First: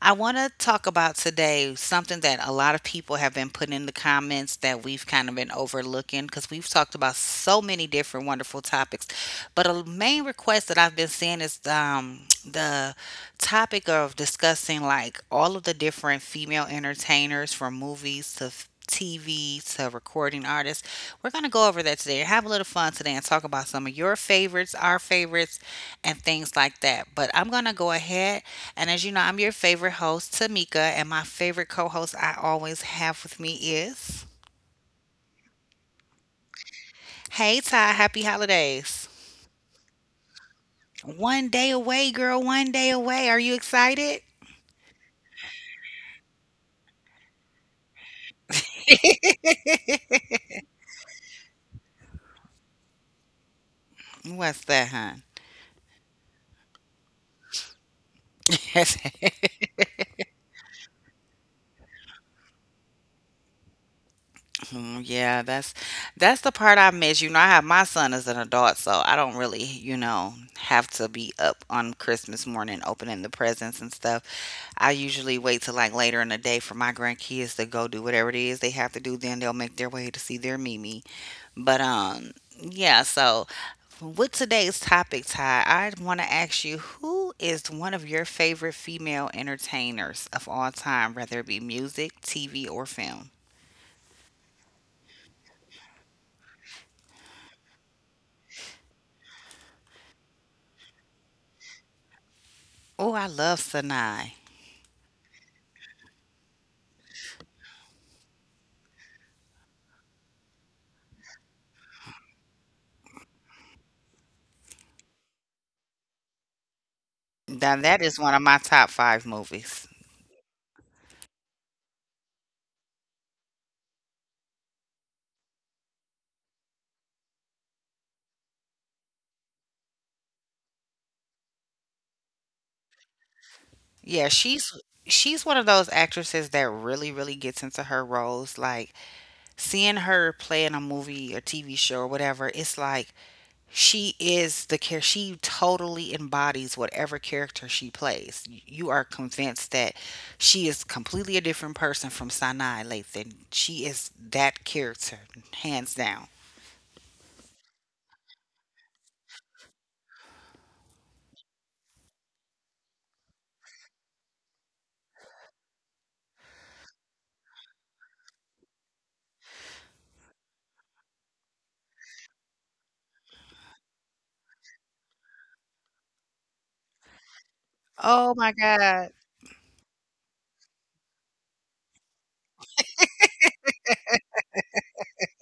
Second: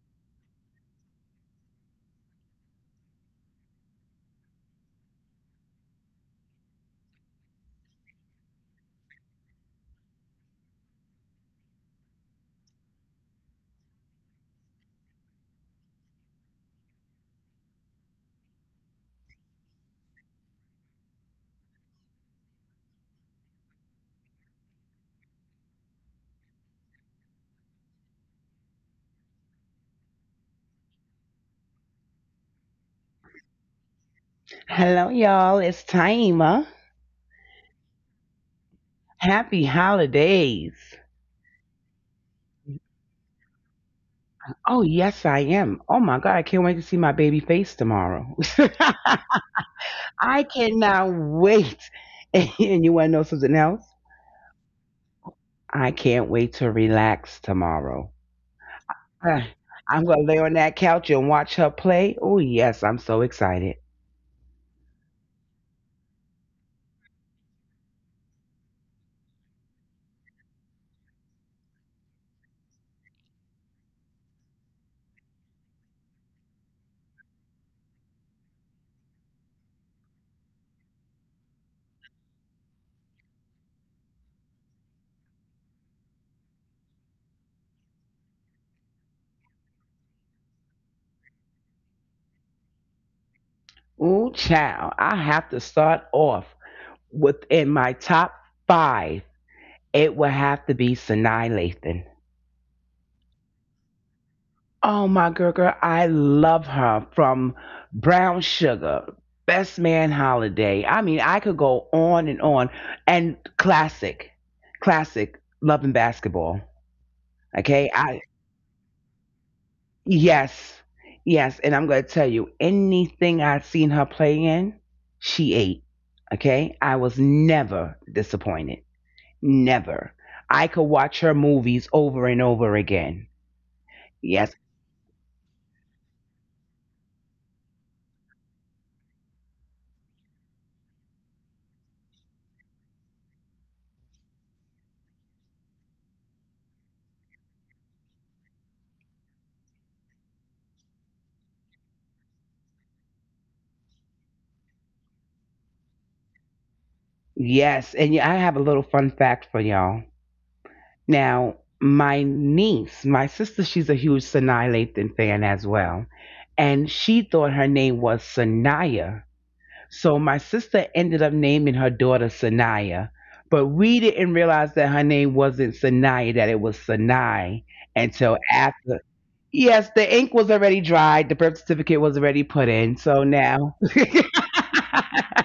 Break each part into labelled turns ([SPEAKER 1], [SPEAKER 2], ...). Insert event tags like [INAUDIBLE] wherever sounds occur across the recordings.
[SPEAKER 1] I want to talk about today something that a lot of people have been putting in the comments that we've kind of been overlooking because we've talked about so many different wonderful topics. But a main request that I've been seeing is the topic of discussing like all of the different female entertainers from movies to TV to recording artists. We're going to go over that today. Have a little fun today and talk about some of your favorites, our favorites, and things like that. But I'm going to go ahead. And as you know, I'm your favorite host, Tamika. And my favorite co host I always have with me is.
[SPEAKER 2] Hello, y'all. It's Taima.
[SPEAKER 1] Hey, Ty. Happy holidays.
[SPEAKER 2] Happy holidays.
[SPEAKER 1] One day away, girl. One day away. Are you excited?
[SPEAKER 2] Oh, yes, I am. Oh, my God. I can't wait to see my baby face tomorrow. [LAUGHS] I cannot wait. [LAUGHS] And you want to know something else?
[SPEAKER 1] What's that, hon?
[SPEAKER 2] I can't wait to relax tomorrow.
[SPEAKER 1] [LAUGHS]
[SPEAKER 2] Ah, I'm going to lay on that couch and watch her play. Oh, yes. I'm so excited.
[SPEAKER 1] Mm, yeah, that's the part I miss. You know, I have my son as an adult, so I don't really, you know, have to be up on Christmas morning opening the presents and stuff. I usually wait till like later in the day for my grandkids to go do whatever it is they have to do. Then they'll make their way to see their Mimi. But yeah. So with today's topic, Ty, I want to ask you who is one of your favorite female entertainers of all time, whether it be music, TV, or film.
[SPEAKER 2] Oh, child. I have to start off within my top five. It will have to be Sinai Lathan.
[SPEAKER 1] Oh, I love Sanai.
[SPEAKER 2] Oh my girl, girl, I love her from Brown Sugar, Best Man Holiday. I mean, I could go on. And classic, classic, Love and Basketball.
[SPEAKER 1] Now
[SPEAKER 2] Okay,
[SPEAKER 1] that
[SPEAKER 2] I
[SPEAKER 1] is one of my top five movies.
[SPEAKER 2] yes, yes. And I'm gonna tell you, anything I've seen her play in, she ate. Okay, I was never disappointed. Never. I could watch her movies over and over again.
[SPEAKER 1] Yeah,
[SPEAKER 2] Yes,
[SPEAKER 1] she's one of those actresses that really, really gets into her roles. Like seeing her play in a movie or TV show or whatever, it's like she is the care. She totally embodies whatever character she plays. You are convinced that she is completely a different person from Sinai Lathan. She is that character, hands down.
[SPEAKER 2] yes. And yeah, I have a little fun fact for y'all. Now, my niece, my sister, she's a huge Sanaa Lathan fan as well. And she thought her name was Sanaya. So my sister ended up naming her daughter Sanaya. But we didn't realize that her name wasn't Sanaya, that it was Sanai
[SPEAKER 1] Oh
[SPEAKER 2] until
[SPEAKER 1] my
[SPEAKER 2] after.
[SPEAKER 1] God.
[SPEAKER 2] Yes, the ink was already dried. The birth certificate was already put in. So now, [LAUGHS] so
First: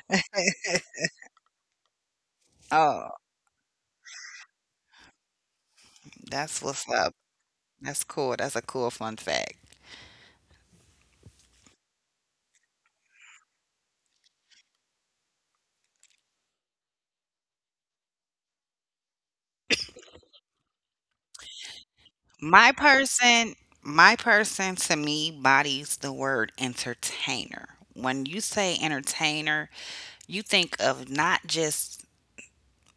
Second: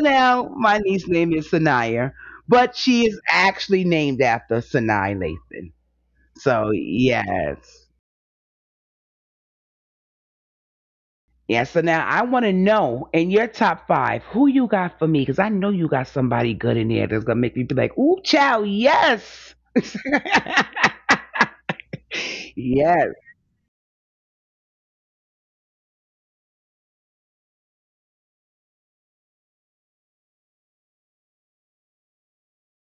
[SPEAKER 2] now my niece's name is Sanaya, but she
[SPEAKER 1] Oh,
[SPEAKER 2] is actually named after Sanai Lathan.
[SPEAKER 1] that's
[SPEAKER 2] So
[SPEAKER 1] what's up.
[SPEAKER 2] yes,
[SPEAKER 1] That's cool. That's a cool fun fact.
[SPEAKER 2] yeah. So now I want to know in your top five who you got for me because I know you got somebody good in there that's gonna make me be like, ooh, child, yes, [LAUGHS]
[SPEAKER 1] My
[SPEAKER 2] yes,
[SPEAKER 1] person, my person to me bodies the word entertainer. When you say entertainer, you think of not just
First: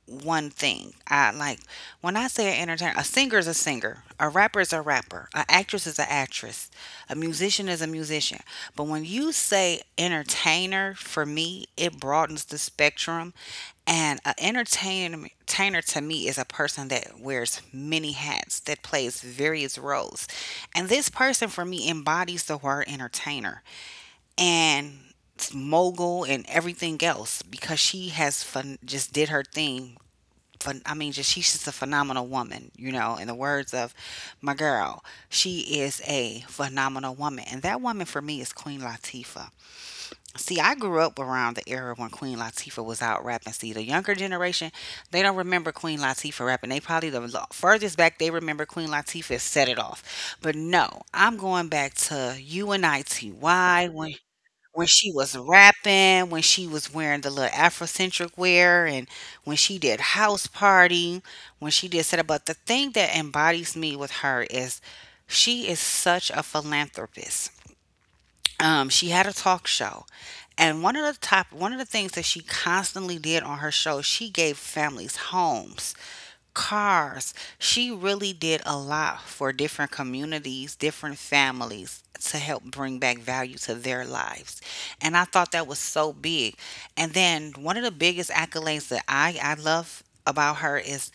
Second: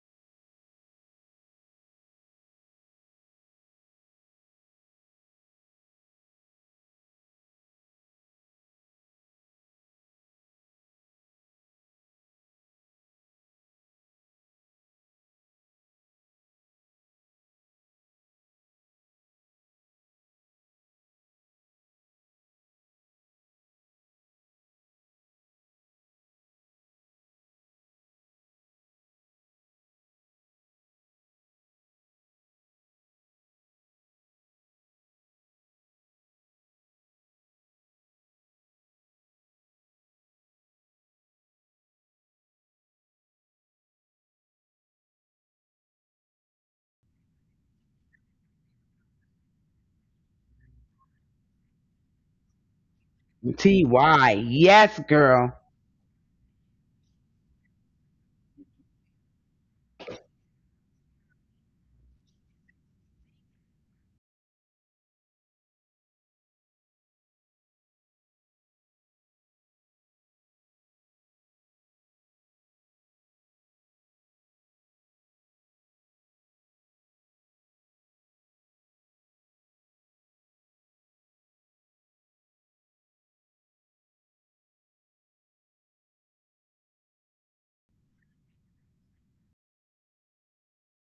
[SPEAKER 1] one thing. I like when I say an entertainer, a singer is a singer, a rapper is a rapper, an actress is an actress, a musician is a musician. But when you say entertainer, for me, it broadens the spectrum. And an entertainer to me is a person that wears many hats, that plays various roles. And this person for me embodies the word entertainer and mogul and everything else because she has fun just did her thing Phen- I mean, just she's just a phenomenal woman, you know. In the words of my girl, she is a phenomenal woman, and that woman for me is Queen Latifah. See, I grew up around the era when Queen Latifah was out rapping. See, the younger generation, they don't remember Queen Latifah rapping. They probably the furthest back they remember Queen Latifah is "Set It Off," but no, I'm going back to U N I T
[SPEAKER 2] T
[SPEAKER 1] Y when
[SPEAKER 2] Y,
[SPEAKER 1] when
[SPEAKER 2] yes,
[SPEAKER 1] she was
[SPEAKER 2] girl.
[SPEAKER 1] rapping, when she was wearing the little Afrocentric wear, and when she did house party, when she did set up. But the thing that embodies me with her is she is such a philanthropist, she had a talk show, and one of the things that she constantly did on her show, she gave families homes, cars. She really did a lot for different communities, different families to help bring back value to their lives, and I thought that was so big. And then one of the biggest accolades that I love about her is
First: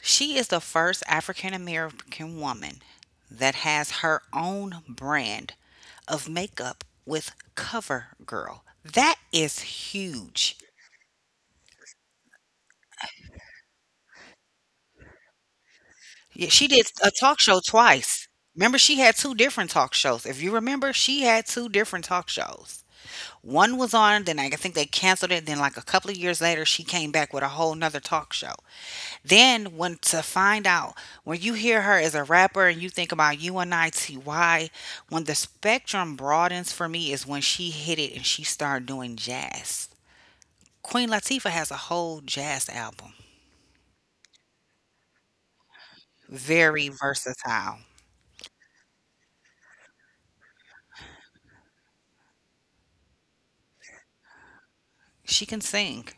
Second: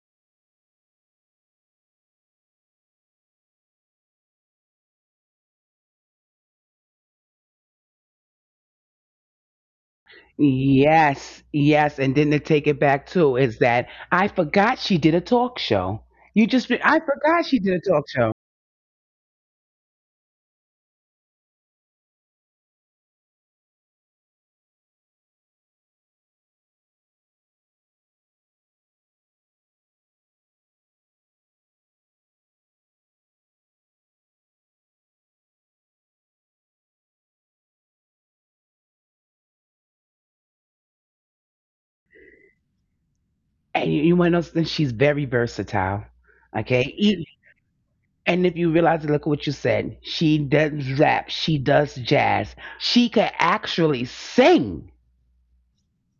[SPEAKER 1] she is the first African American woman that has her own brand of makeup with CoverGirl. That is huge.
[SPEAKER 2] Yes, yes, and then to take it back too is that I forgot she did a talk show.
[SPEAKER 1] Yeah, she did
[SPEAKER 2] I
[SPEAKER 1] a talk
[SPEAKER 2] forgot
[SPEAKER 1] show
[SPEAKER 2] she did a talk
[SPEAKER 1] twice.
[SPEAKER 2] show.
[SPEAKER 1] Remember, she had two different talk shows. If you remember, she had two different talk shows. One was on, then I think they canceled it. Then, like a couple of years later, she came back with a whole nother talk show. Then when to find out, when you hear her as a rapper and you think about UNITY, when the spectrum broadens for me is when she hit it and she started doing jazz. Queen Latifah has a whole jazz album.
[SPEAKER 2] And you want to know something? She's very versatile. Okay.
[SPEAKER 1] Very
[SPEAKER 2] E-
[SPEAKER 1] versatile.
[SPEAKER 2] And if you realize, look at what you said. She does rap. She does jazz. She could actually sing.
[SPEAKER 1] She can sing.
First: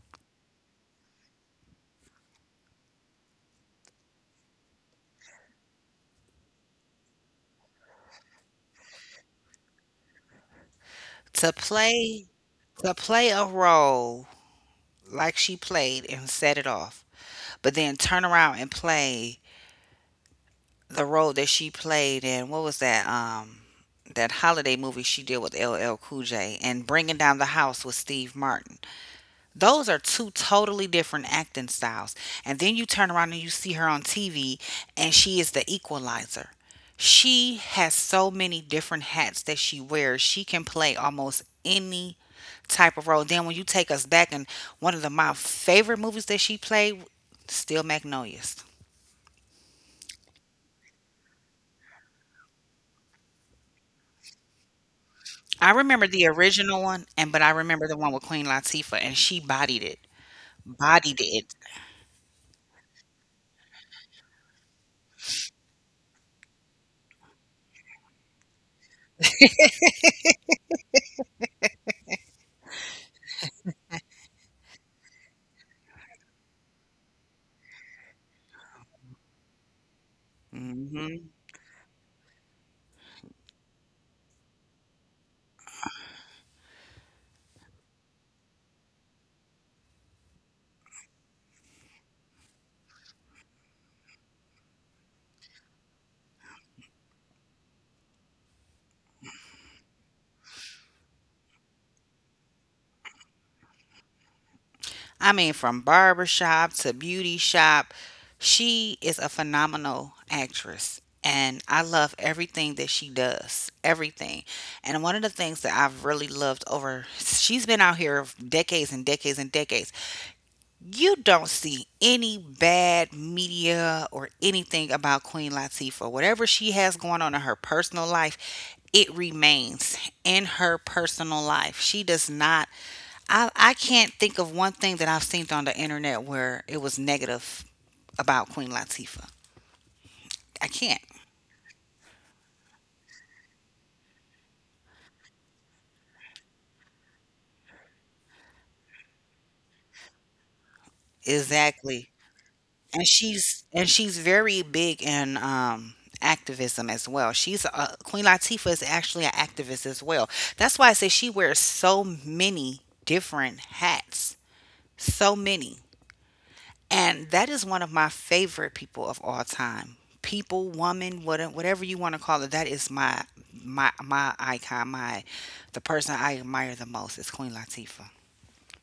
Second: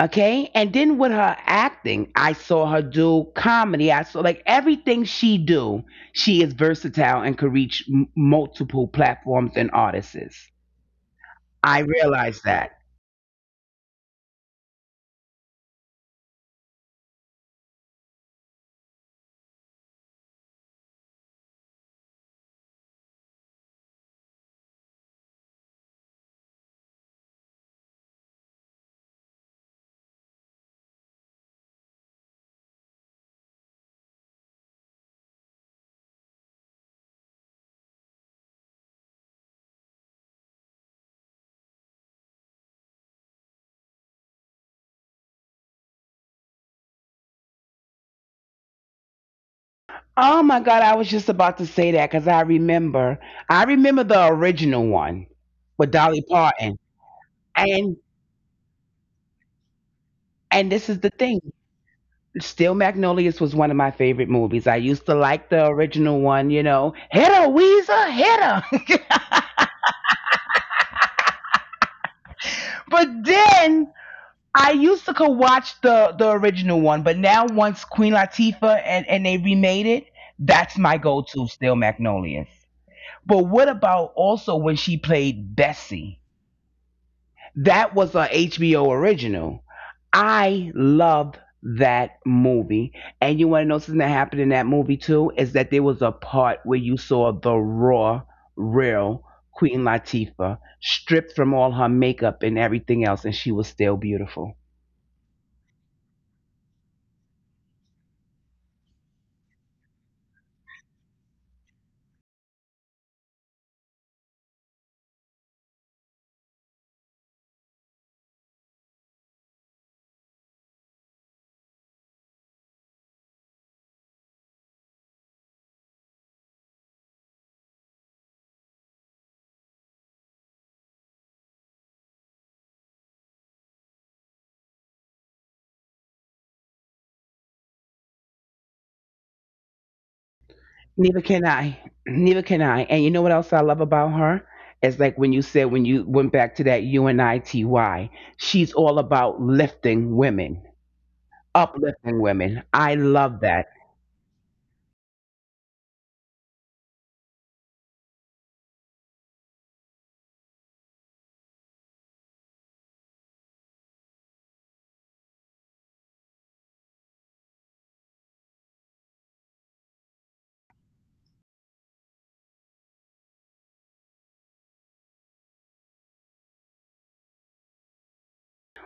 [SPEAKER 2] Okay. And then with her acting, I saw her do comedy. I saw like everything she do, she is versatile and could reach m- multiple platforms and artists.
[SPEAKER 1] To
[SPEAKER 2] I
[SPEAKER 1] play
[SPEAKER 2] realized that.
[SPEAKER 1] to play a role like she played and set it off, but then turn around and play the role that she played in what was that holiday movie she did with LL Cool J and Bringing Down the House with Steve Martin. Those are two totally different acting styles. And then you turn around and you see her on TV and she is the equalizer. She has so many different hats that she wears. She can play almost any type of role. Then when you take us back, and one of the my favorite movies that she played, still Magnolias.
[SPEAKER 2] Oh my God. I was just about to say that because I remember the original one
[SPEAKER 1] I
[SPEAKER 2] with
[SPEAKER 1] remember
[SPEAKER 2] Dolly
[SPEAKER 1] the
[SPEAKER 2] Parton.
[SPEAKER 1] original one, and but I remember
[SPEAKER 2] And,
[SPEAKER 1] the one with Queen Latifah, and she bodied it,
[SPEAKER 2] and this is the
[SPEAKER 1] bodied
[SPEAKER 2] thing.
[SPEAKER 1] it.
[SPEAKER 2] Still Magnolias was one of my favorite movies. I used to like the original one, you know, hit her, Weezer, hit her. [LAUGHS] But then I used to could watch the original one, but now once Queen Latifah and they remade it, that's my go
[SPEAKER 1] Hmm.
[SPEAKER 2] to Still Magnolias. But what about also when she played Bessie? That was a HBO original. I loved that movie. And you want to know something that happened in that movie too? Is that there was a part where you saw the raw, real Queen Latifah stripped from all her makeup and everything else, and she was still beautiful.
[SPEAKER 1] I mean, from barber shop to beauty shop, she is a phenomenal actress, and I love everything that she does, everything. And one of the things that I've really loved over, she's been out here decades and decades and decades, you don't see any bad media or anything about Queen Latifah. Whatever she has going on in her personal life, it remains in her personal life. She does not. I can't think of one thing that I've seen on the internet where it was negative about Queen Latifah. I can't.
[SPEAKER 2] Neither can I. Neither can I. And you know what else I love about her? It's like when you said when you went back to that UNITY, she's all about lifting women,
[SPEAKER 1] Exactly.
[SPEAKER 2] uplifting women. I
[SPEAKER 1] and
[SPEAKER 2] love
[SPEAKER 1] she's
[SPEAKER 2] that.
[SPEAKER 1] and she's very big in activism as well. She's a, Queen Latifah is actually an activist as well. That's why I say she wears so many different hats, so many, and that is one of my favorite people of all time. People, woman, whatever you want to call it, that is my icon. My The person I admire the most is Queen Latifah.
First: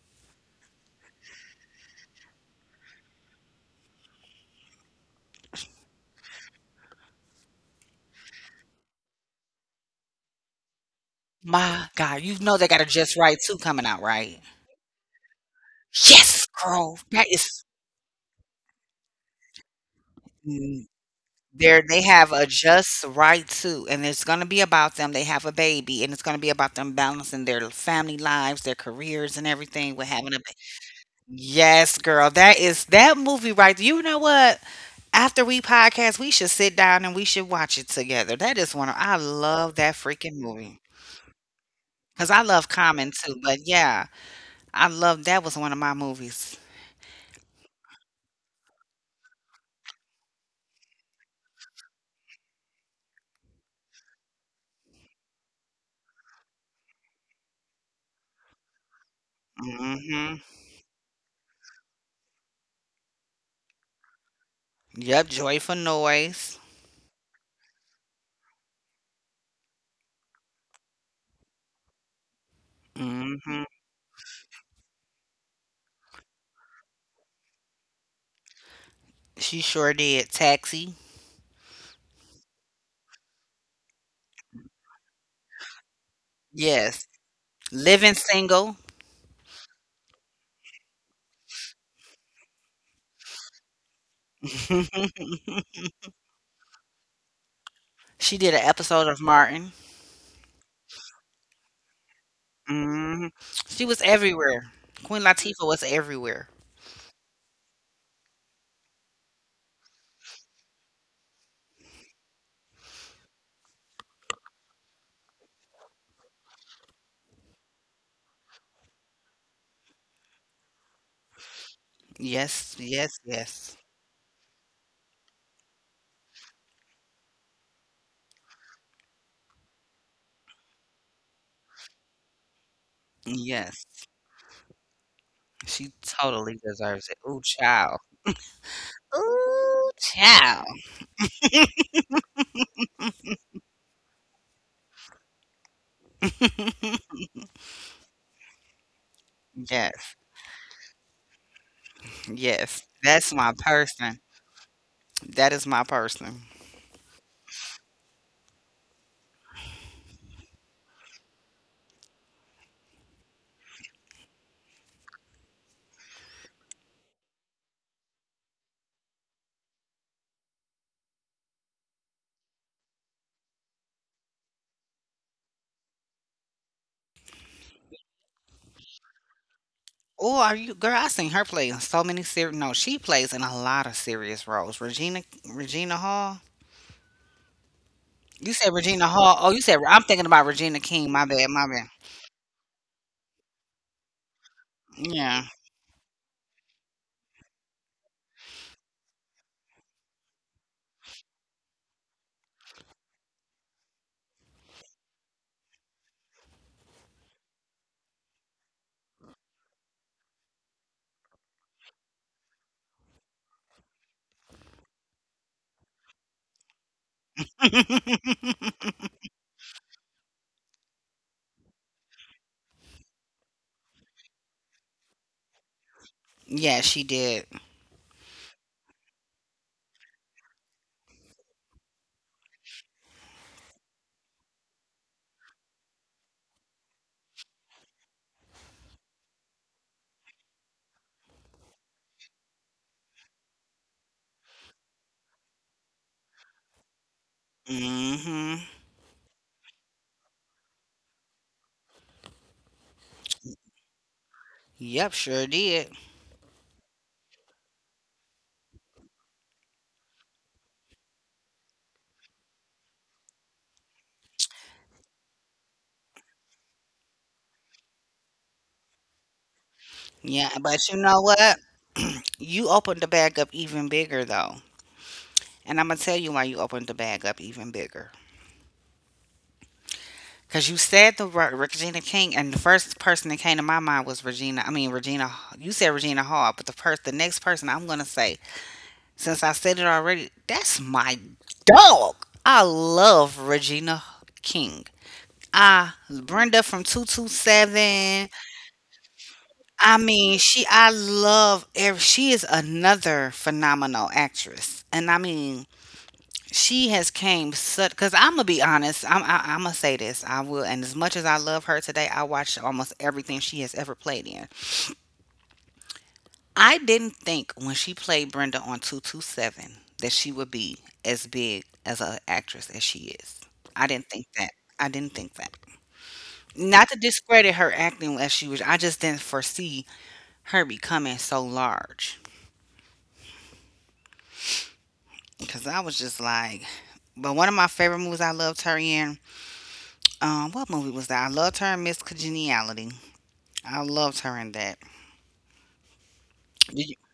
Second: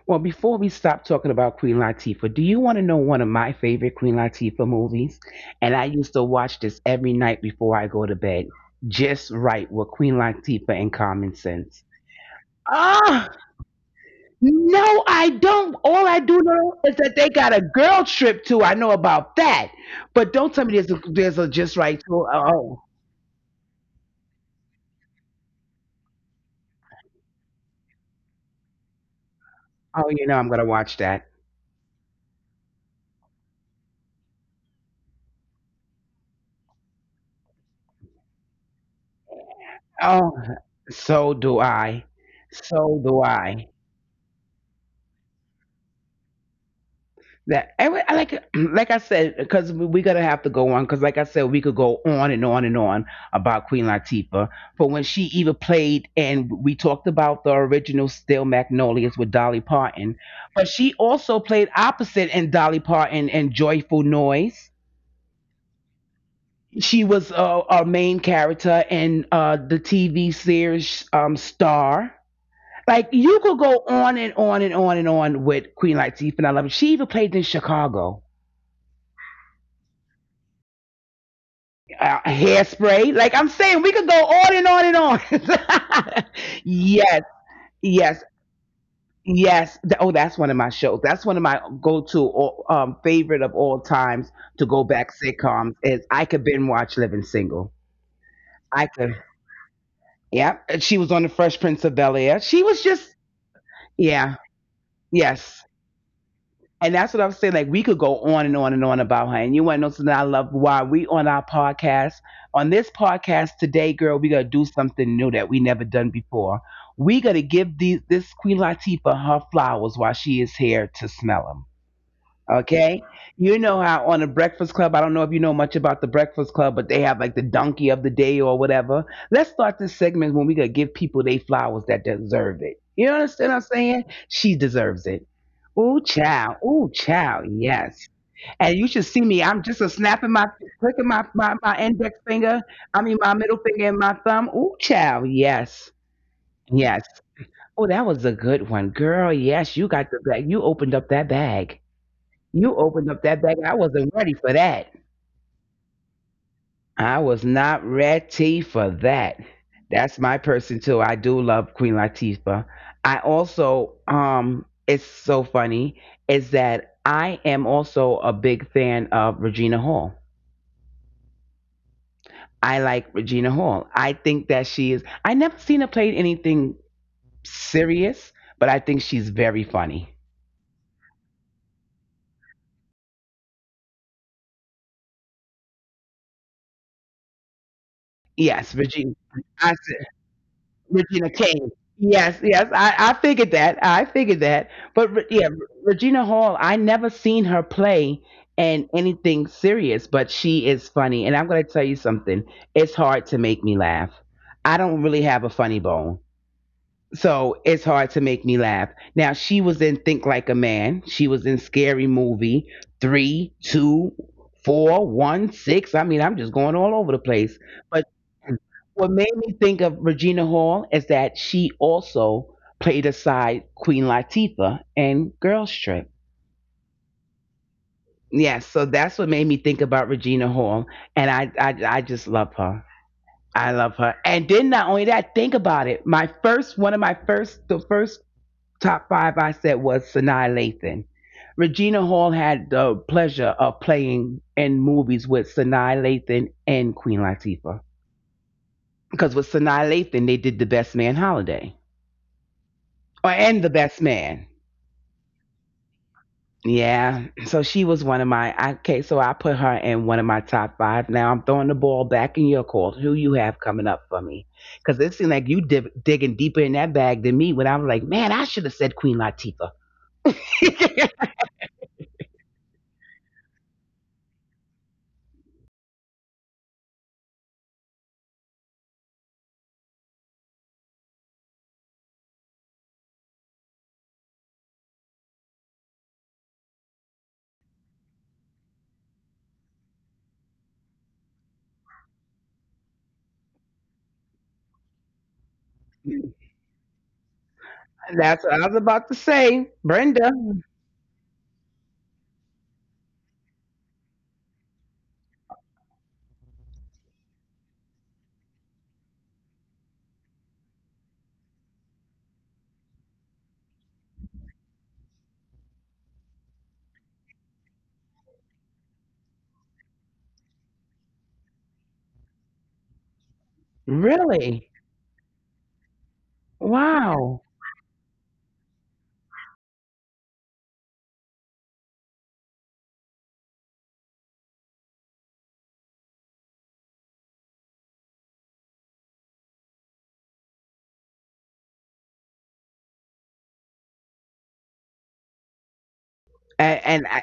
[SPEAKER 2] Well, before we stop talking about Queen Latifah, do you want to know one of my favorite Queen Latifah movies? And I used to watch this every night before I go to bed. Just right with Queen Latifah and Common Sense.
[SPEAKER 1] My God, you know they got a Just
[SPEAKER 2] Ah.
[SPEAKER 1] Right 2 coming out, right?
[SPEAKER 2] No, I don't. All I do
[SPEAKER 1] Yes,
[SPEAKER 2] know
[SPEAKER 1] girl.
[SPEAKER 2] is that
[SPEAKER 1] That
[SPEAKER 2] they got
[SPEAKER 1] is
[SPEAKER 2] a girl trip too. I know about that, but don't tell me
[SPEAKER 1] mm,
[SPEAKER 2] there's there's a just
[SPEAKER 1] there they
[SPEAKER 2] right tour.
[SPEAKER 1] have a
[SPEAKER 2] Oh, oh,
[SPEAKER 1] just right to, and it's gonna be about them. They have a baby, and it's gonna be about them balancing their family lives, their careers, and everything with
[SPEAKER 2] oh, you
[SPEAKER 1] having
[SPEAKER 2] know
[SPEAKER 1] a
[SPEAKER 2] I'm
[SPEAKER 1] baby.
[SPEAKER 2] gonna watch that.
[SPEAKER 1] Yes, girl, that is that movie right there. You know what? After we podcast, we should sit down and we should watch it together. That is one of I love that
[SPEAKER 2] Oh,
[SPEAKER 1] freaking movie.
[SPEAKER 2] so do I.
[SPEAKER 1] Cause I love
[SPEAKER 2] So
[SPEAKER 1] Common
[SPEAKER 2] do
[SPEAKER 1] too, but
[SPEAKER 2] I.
[SPEAKER 1] yeah, I love that was one of my movies.
[SPEAKER 2] That I like [CLEARS THROAT] like I said because we're gonna have to go on because like I said we could go on and on and on about Queen Latifah for when she even played and we talked about the original Still Magnolias with Dolly Parton,
[SPEAKER 1] Mm-hmm.
[SPEAKER 2] but she also played opposite in Dolly Parton and Joyful Noise.
[SPEAKER 1] Yep, Joyful Noise.
[SPEAKER 2] She was a main character in the TV series Star. Like you
[SPEAKER 1] Mm-hmm.
[SPEAKER 2] could go on and on and on and on with Queen Latifah. And I love it. She even played in Chicago.
[SPEAKER 1] She sure did. Taxi.
[SPEAKER 2] Uh, hairspray. Like I'm saying, we could go on and on and on. [LAUGHS]
[SPEAKER 1] Yes.
[SPEAKER 2] Yes,
[SPEAKER 1] Living
[SPEAKER 2] yes,
[SPEAKER 1] Single. [LAUGHS]
[SPEAKER 2] yes. Th- Oh, that's one of my shows. That's one of my go-to, favorite of all times to go back sitcoms is I could binge watch Living Single.
[SPEAKER 1] She did an
[SPEAKER 2] I
[SPEAKER 1] episode of
[SPEAKER 2] could.
[SPEAKER 1] Martin.
[SPEAKER 2] Yeah, she was on the Fresh Prince of Bel Air. She was just
[SPEAKER 1] Hmm. She was
[SPEAKER 2] yeah,
[SPEAKER 1] everywhere. Queen Latifah
[SPEAKER 2] yes.
[SPEAKER 1] was everywhere.
[SPEAKER 2] And that's what I'm saying. Like we could go on and on and on about her. And you want to know something I love? Why we on our podcast on this podcast today, girl? We gonna do something new that we never done before. We gonna give this Queen Latifah her flowers while she is here to smell them.
[SPEAKER 1] Yes,
[SPEAKER 2] Okay.
[SPEAKER 1] yes,
[SPEAKER 2] You
[SPEAKER 1] yes,
[SPEAKER 2] know how on the Breakfast Club, I don't know if you know much about the Breakfast Club, but they have like the donkey of the day or whatever. Let's start this segment when we gonna give people they flowers that deserve it. You understand what I'm
[SPEAKER 1] yes.
[SPEAKER 2] saying? She deserves it.
[SPEAKER 1] She
[SPEAKER 2] Ooh,
[SPEAKER 1] totally
[SPEAKER 2] child. Ooh,
[SPEAKER 1] deserves it. Ooh,
[SPEAKER 2] child.
[SPEAKER 1] child.
[SPEAKER 2] Yes. And you should see me. I'm just
[SPEAKER 1] Ooh,
[SPEAKER 2] a snapping my,
[SPEAKER 1] child.
[SPEAKER 2] clicking my index finger. I mean, my middle finger and my thumb. Ooh, child. Yes. Yes. Oh, that was a good one, girl. Yes, you got
[SPEAKER 1] Yes,
[SPEAKER 2] the bag. You opened up that bag. You
[SPEAKER 1] yes.
[SPEAKER 2] opened up
[SPEAKER 1] That's
[SPEAKER 2] that
[SPEAKER 1] my
[SPEAKER 2] bag. I wasn't
[SPEAKER 1] person.
[SPEAKER 2] ready for that.
[SPEAKER 1] That is my person.
[SPEAKER 2] I was not ready for that. That's my person too. I do love Queen Latifah. I also it's so funny is that I am also a big fan of Regina Hall. I like Regina Hall. I think that she is I never seen her play anything serious, but I think she's very funny.
[SPEAKER 1] Oh, are you girl? I seen her play in so many serious. No, she plays in a lot of serious roles. Regina, Regina Hall. You
[SPEAKER 2] Yes,
[SPEAKER 1] said
[SPEAKER 2] Regina.
[SPEAKER 1] Regina Hall. Oh, you
[SPEAKER 2] I
[SPEAKER 1] said
[SPEAKER 2] said
[SPEAKER 1] I'm thinking about Regina King.
[SPEAKER 2] Regina
[SPEAKER 1] My bad,
[SPEAKER 2] King.
[SPEAKER 1] my bad.
[SPEAKER 2] Yes, yes, I figured that. I figured that. But Re- yeah,
[SPEAKER 1] Yeah.
[SPEAKER 2] Regina Hall, I never seen her play in anything serious, but she is funny. And I'm going to tell you something. It's hard to make me laugh. I don't really have a funny bone. So it's hard to make me laugh. Now she was in Think Like a Man. She was in Scary Movie three, two, four, one, six. I mean, I'm just going all over the place. But
[SPEAKER 1] [LAUGHS]
[SPEAKER 2] what made me think of Regina Hall is that she also played aside Queen Latifah in Girls Trip.
[SPEAKER 1] Yeah, she did.
[SPEAKER 2] Yes, so that's what made me think about Regina Hall, and I just love her. I love her. And then not only that, think about it. My first, one of my first, the first Top five I said was Sanaa Lathan. Regina Hall had the pleasure of playing in movies with Sanaa Lathan and Queen Latifah.
[SPEAKER 1] Hmm.
[SPEAKER 2] Because with Sanaa Lathan, they did The Best Man Holiday. Or, and The Best Man.
[SPEAKER 1] Yep, sure did.
[SPEAKER 2] Yeah. So she was one of my, okay, so I put her in one of my top five. Now I'm throwing the ball back in your court. Who you have coming up for me? Because it seemed like you div- digging deeper in that bag than me when I was like, man, I should have said Queen Latifah.
[SPEAKER 1] Yeah, but you know what? You opened the bag up even bigger though. And I'm gonna tell you why you opened the bag up even bigger. Cause you said the word Regina King, and the first person that came to my mind was Regina. I mean Regina. You said Regina Hall, but the first, the next person I'm gonna say, since I said it already, that's my dog. I love Regina King. Ah,
[SPEAKER 2] [LAUGHS]
[SPEAKER 1] Brenda from 227.
[SPEAKER 2] That's what I was about to say,
[SPEAKER 1] I
[SPEAKER 2] Brenda.
[SPEAKER 1] mean, she, I love every, she is another phenomenal actress. And I mean, she has came such, because I'm going to be honest, I'm going to say this. I will. And as much as I love her today, I watched almost everything she has ever played in. I didn't think when she played Brenda on 227 that she would be as big as an actress as she is. I didn't think that.
[SPEAKER 2] Really?
[SPEAKER 1] I didn't think that. Not to
[SPEAKER 2] Wow.
[SPEAKER 1] discredit her acting as she was, I just didn't foresee her becoming so large. Cause I was just like, but one of my favorite movies I loved her in, what movie was that? I loved her in Miss Congeniality. I loved her in that.
[SPEAKER 2] And,
[SPEAKER 1] Did you,
[SPEAKER 2] and I,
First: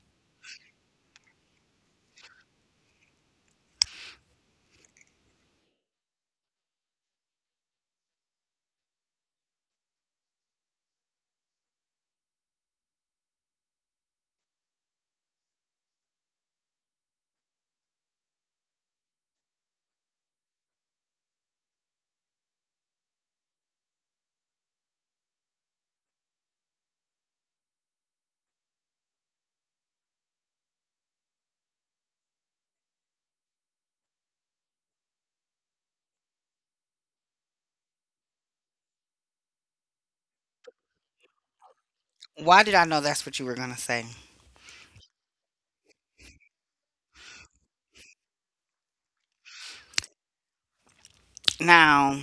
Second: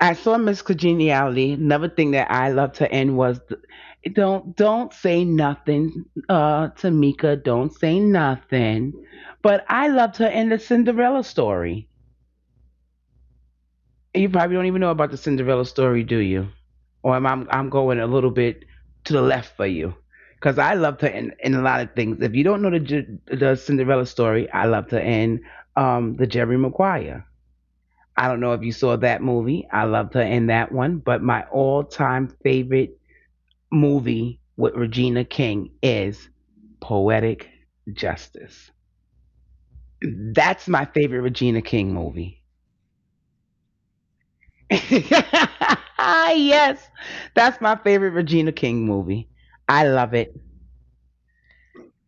[SPEAKER 2] I saw Miss Congeniality. Another thing that I loved to end was, th- don't say nothing, Tamika. Don't say nothing. But I loved her in the Cinderella story. You probably don't even know about the Cinderella story, do you? Or am I, I'm going a little bit to the left for you? Because I loved her in a lot of things. If you don't know the Cinderella story, I loved her in the Jerry Maguire. I don't know if you saw that movie. I loved her in that one. But my all time favorite movie with Regina King is Poetic Justice. That's my favorite Regina King movie.
[SPEAKER 1] why did I know that's what you were gonna say?
[SPEAKER 2] [LAUGHS] Yes, that's my favorite Regina King movie. I love it.
[SPEAKER 1] Now,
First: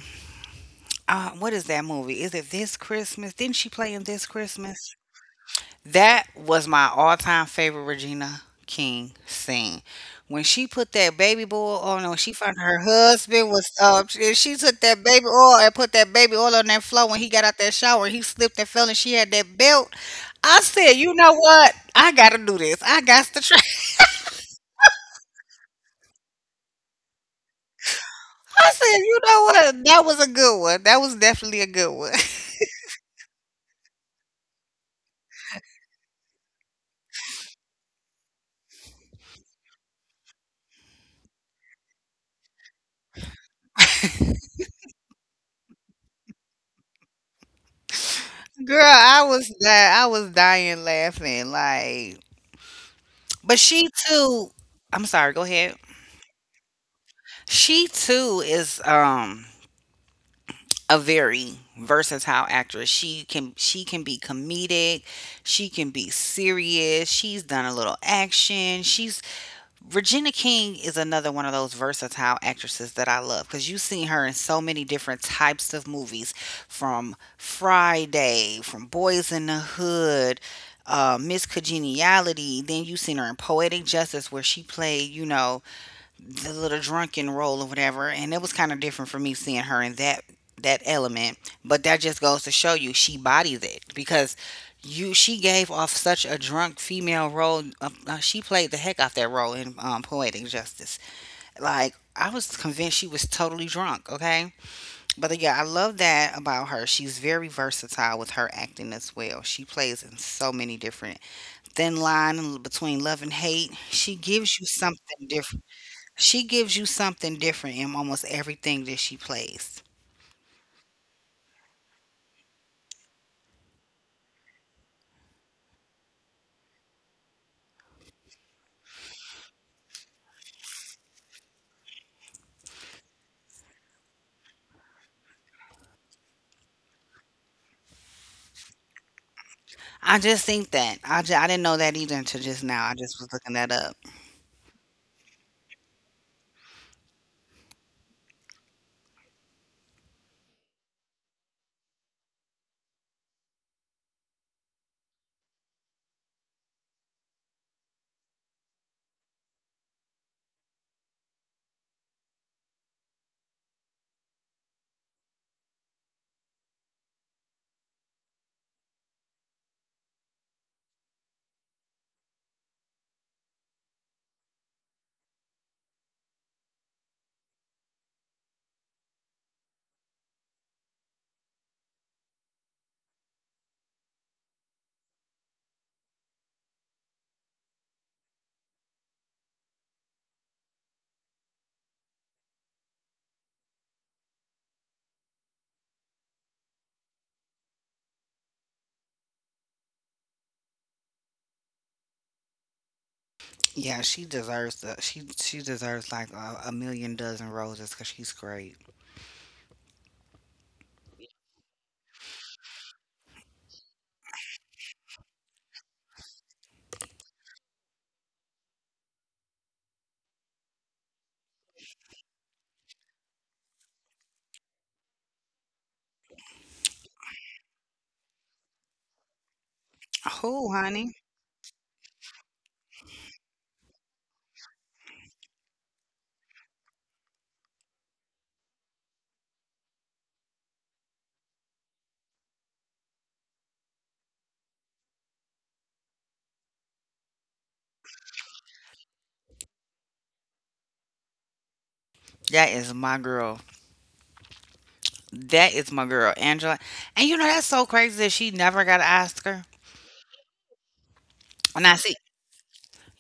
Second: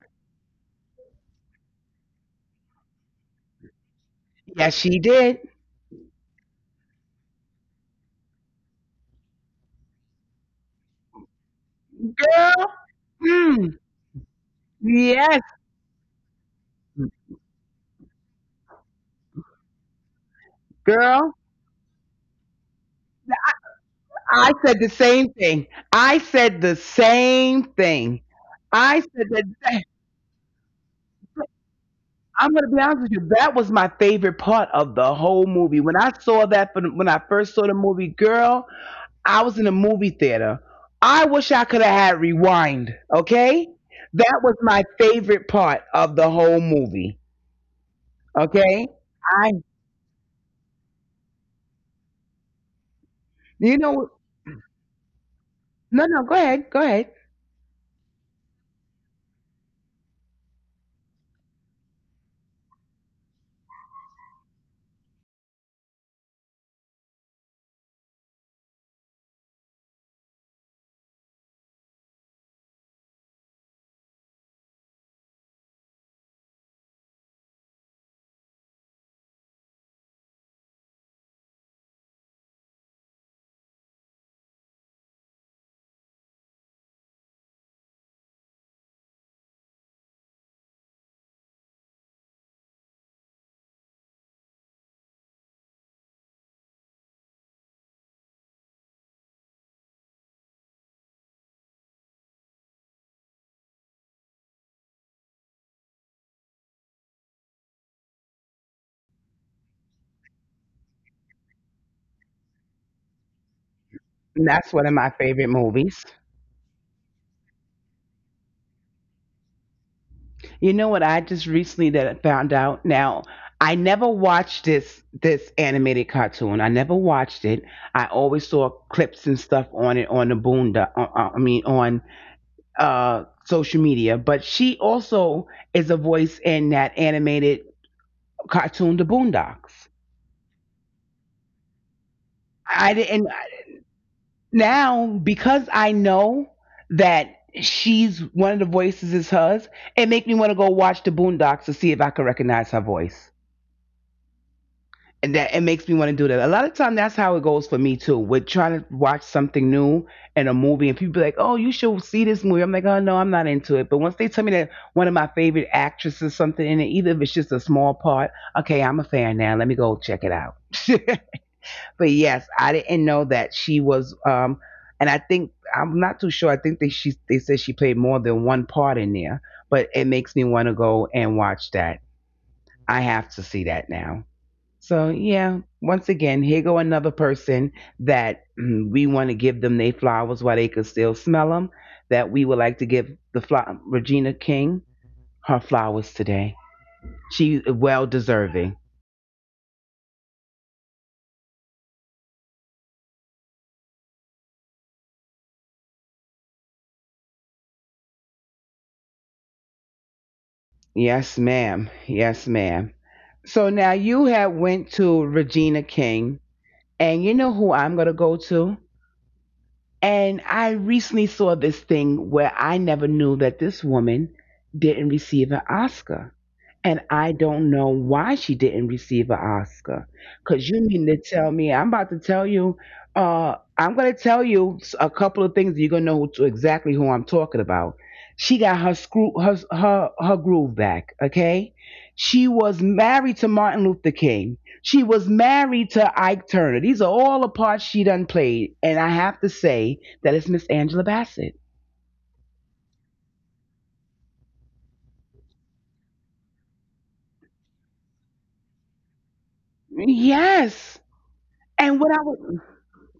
[SPEAKER 1] what is that movie? Is it This Christmas? Didn't she play in This
[SPEAKER 2] Yes,
[SPEAKER 1] Christmas?
[SPEAKER 2] she did.
[SPEAKER 1] That was my all time favorite Regina King scene. When she put that baby oil on, when she found
[SPEAKER 2] Girl,
[SPEAKER 1] her husband was
[SPEAKER 2] mm,
[SPEAKER 1] she took that baby
[SPEAKER 2] yes,
[SPEAKER 1] oil and put that baby oil on that floor. When he got out that shower, he slipped and fell, and she had that belt. I said, you know
[SPEAKER 2] girl.
[SPEAKER 1] what? I gotta do this. I got to try. [LAUGHS]
[SPEAKER 2] I said the same thing. I said the same thing.
[SPEAKER 1] I said,
[SPEAKER 2] I
[SPEAKER 1] you
[SPEAKER 2] said
[SPEAKER 1] know
[SPEAKER 2] that.
[SPEAKER 1] what? That was a good one. That was definitely a good one.
[SPEAKER 2] I'm gonna be honest with you. That was my favorite part of the whole movie. When I first saw the movie, girl, I was in a movie theater. I wish I could have had rewind. Okay, that was my favorite part of the whole movie.
[SPEAKER 1] [LAUGHS] Girl,
[SPEAKER 2] Okay,
[SPEAKER 1] I
[SPEAKER 2] I
[SPEAKER 1] was that I was dying laughing. Like, but
[SPEAKER 2] you
[SPEAKER 1] she
[SPEAKER 2] know
[SPEAKER 1] too. I'm sorry. Go ahead.
[SPEAKER 2] no no go ahead go ahead.
[SPEAKER 1] She too is a very versatile actress. She can be comedic, she can be serious. She's done a little action. She's Regina King is another one of those versatile actresses that I love cuz you've seen her in so many different types of movies from Friday, from Boys in the Hood, Miss Congeniality. Then you've seen her in Poetic Justice, where she played, you know, the little drunken role or whatever, and it was kind of different for me seeing her in that element. But that just goes to show you she bodies it because you she gave off such a drunk female role. She played the heck off that role in Poetic Justice. Like, I was convinced she was totally drunk, okay? But yeah, I love that about her. She's very versatile with her acting as well. She plays in so many different thin line between love and hate. She
[SPEAKER 2] And that's
[SPEAKER 1] gives you
[SPEAKER 2] one of my
[SPEAKER 1] something.
[SPEAKER 2] favorite movies.
[SPEAKER 1] She gives you something different in almost everything that she plays.
[SPEAKER 2] You know what I just recently that found out. Now I never watched this animated cartoon. I never watched it. I always saw clips and stuff on it on the boondock. On social media, but she also is a voice in that animated cartoon, The Boondocks.
[SPEAKER 1] I just think that I didn't know that either until just now.
[SPEAKER 2] I
[SPEAKER 1] I just
[SPEAKER 2] didn't
[SPEAKER 1] was looking that up.
[SPEAKER 2] now because I know that she's one of the voices is hers. It make me want to go watch The Boondocks to see if I can recognize her voice. And that it makes me want to do that. A lot of time that's how it goes for me too. With trying to watch something new and a movie, and people be like, "Oh, you should see this movie." I'm like, "Oh no, I'm not into it." But once they tell me that one of my favorite actresses or something in it, even if it's just a small part, okay, I'm a fan now. Let me go check it out. [LAUGHS] But yes, I didn't know that she was. And I think I'm not too sure. I think they said she played more than one part in there. But it makes me want to go and watch that. I have to see that now. So yeah, once again, here go another person that we want to give them their flowers while they could still smell them. That we would like to give Regina King her flowers today. She well deserving.
[SPEAKER 1] Yeah, she deserves like a million dozen roses because she's great.
[SPEAKER 2] Yes, ma'am. Yes, ma'am. So now you have went to Regina King, and you know who I'm gonna go to. And I recently saw this thing where I never knew that this woman didn't receive an Oscar. And I don't know why she didn't receive an Oscar. Cause
[SPEAKER 1] Who,
[SPEAKER 2] you mean
[SPEAKER 1] honey?
[SPEAKER 2] to tell me I'm about to tell you, I'm gonna tell you a couple of things. You're gonna know who- exactly who I'm talking about. She got her screw her her her groove back. Okay, she was married to Martin Luther King. She was married to Ike Turner. These are all the parts she done played, and I have to say that it's Miss Angela Bassett.
[SPEAKER 1] That is my girl. That is my girl, Angela. And you know that's so crazy that she never got an Oscar.
[SPEAKER 2] Yes.
[SPEAKER 1] And I
[SPEAKER 2] And what
[SPEAKER 1] see
[SPEAKER 2] I would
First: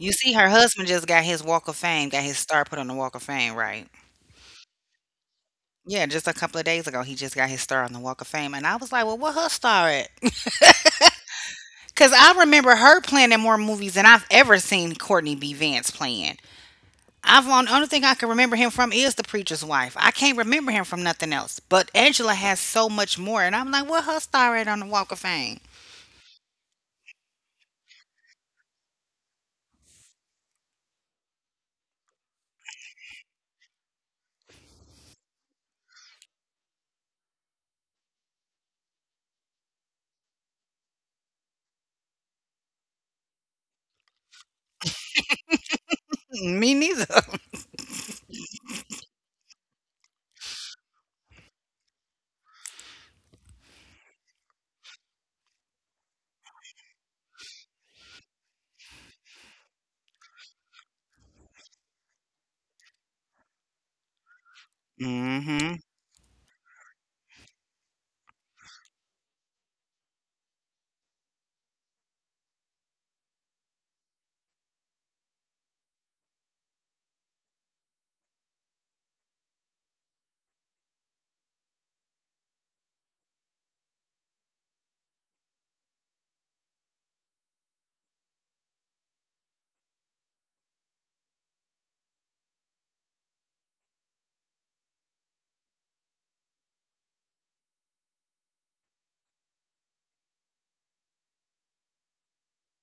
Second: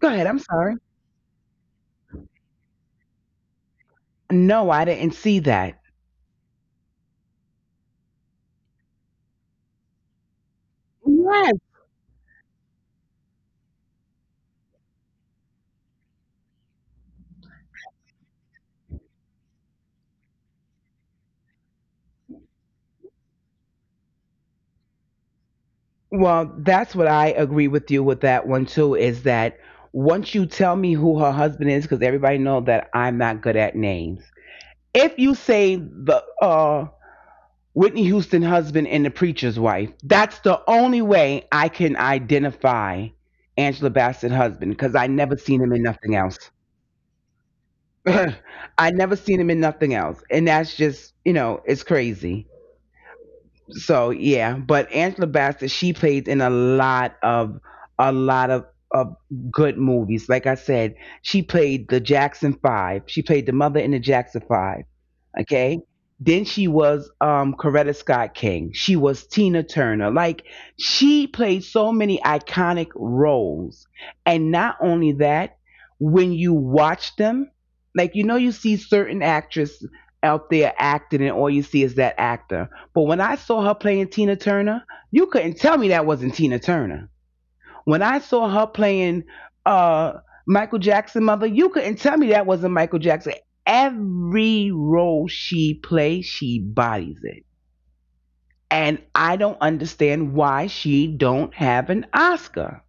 [SPEAKER 2] go ahead.
[SPEAKER 1] see
[SPEAKER 2] I'm
[SPEAKER 1] her
[SPEAKER 2] sorry.
[SPEAKER 1] husband just got his Walk of Fame, got his star put on the Walk of Fame, right?
[SPEAKER 2] No, I didn't see that.
[SPEAKER 1] Yeah, just a couple of days ago, he just got his star on the Walk of Fame, and I was like, "Well, what her star at?"
[SPEAKER 2] Yes.
[SPEAKER 1] Because I remember her playing in more movies than I've ever seen Courtney B. Vance playing. I've the only thing I can remember him from is The Preacher's Wife. I can't remember him from nothing else. But Angela has so much more, and I'm like, what her star at on the Walk of Fame?
[SPEAKER 2] Well, that's what I agree with you with that one too. Is that once you tell me who her husband is, because everybody know that I'm not good at names. If you say the Whitney Houston husband and the preacher's wife, that's the only way I can identify Angela Bassett husband because I never seen him in nothing else.
[SPEAKER 1] Mm, me neither. [LAUGHS]
[SPEAKER 2] [LAUGHS] I never seen him in nothing else, and that's just you know it's crazy. So yeah, but Angela Bassett, she played in a lot of good movies. Like I said, she played the Jackson Five. She played the mother in the Jackson Five.
[SPEAKER 1] mm hmm
[SPEAKER 2] Okay. Then she was Coretta Scott King. She was Tina Turner. Like she played so many iconic roles. And not only that, when you watch them, like you know you see certain actress out there acting and all you see is that actor. But when I saw her playing Tina Turner, you couldn't tell me that wasn't Tina Turner when I saw her playing uh, Michael Jackson, mother, you couldn't tell me that wasn't Michael Jackson. Every role she plays, she bodies it. And I don't understand why she don't have an Oscar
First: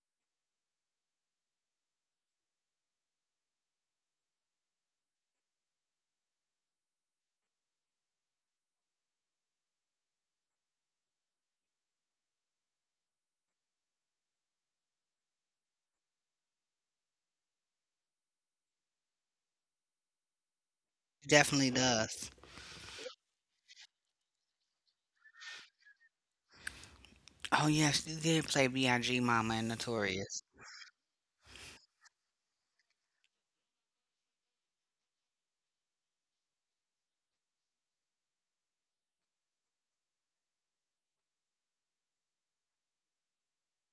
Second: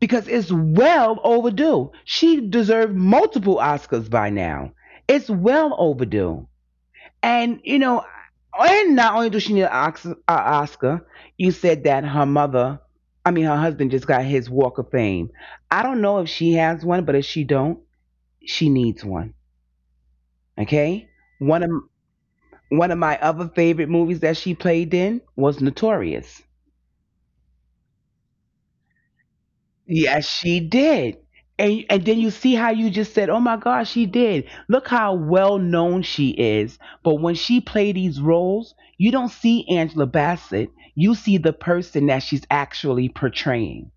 [SPEAKER 2] because it's well overdue. She deserved multiple Oscars by now. It's well overdue. And you know, and not only does she need an Ox- a Oscar, you said that her mother, I mean her husband, just got his Walk of Fame. I don't know if she has one, but if she don't, she needs one. Okay. One of
[SPEAKER 1] Definitely does.
[SPEAKER 2] one of my other favorite movies that she played in was Notorious.
[SPEAKER 1] Oh yes, she did play B.I.G. Mama in
[SPEAKER 2] Yes,
[SPEAKER 1] Notorious.
[SPEAKER 2] she did. And then you see how you just said, "Oh my gosh, she did." Look how well known she is. But when she play these roles, you don't see Angela Bassett. You see the person that she's actually portraying.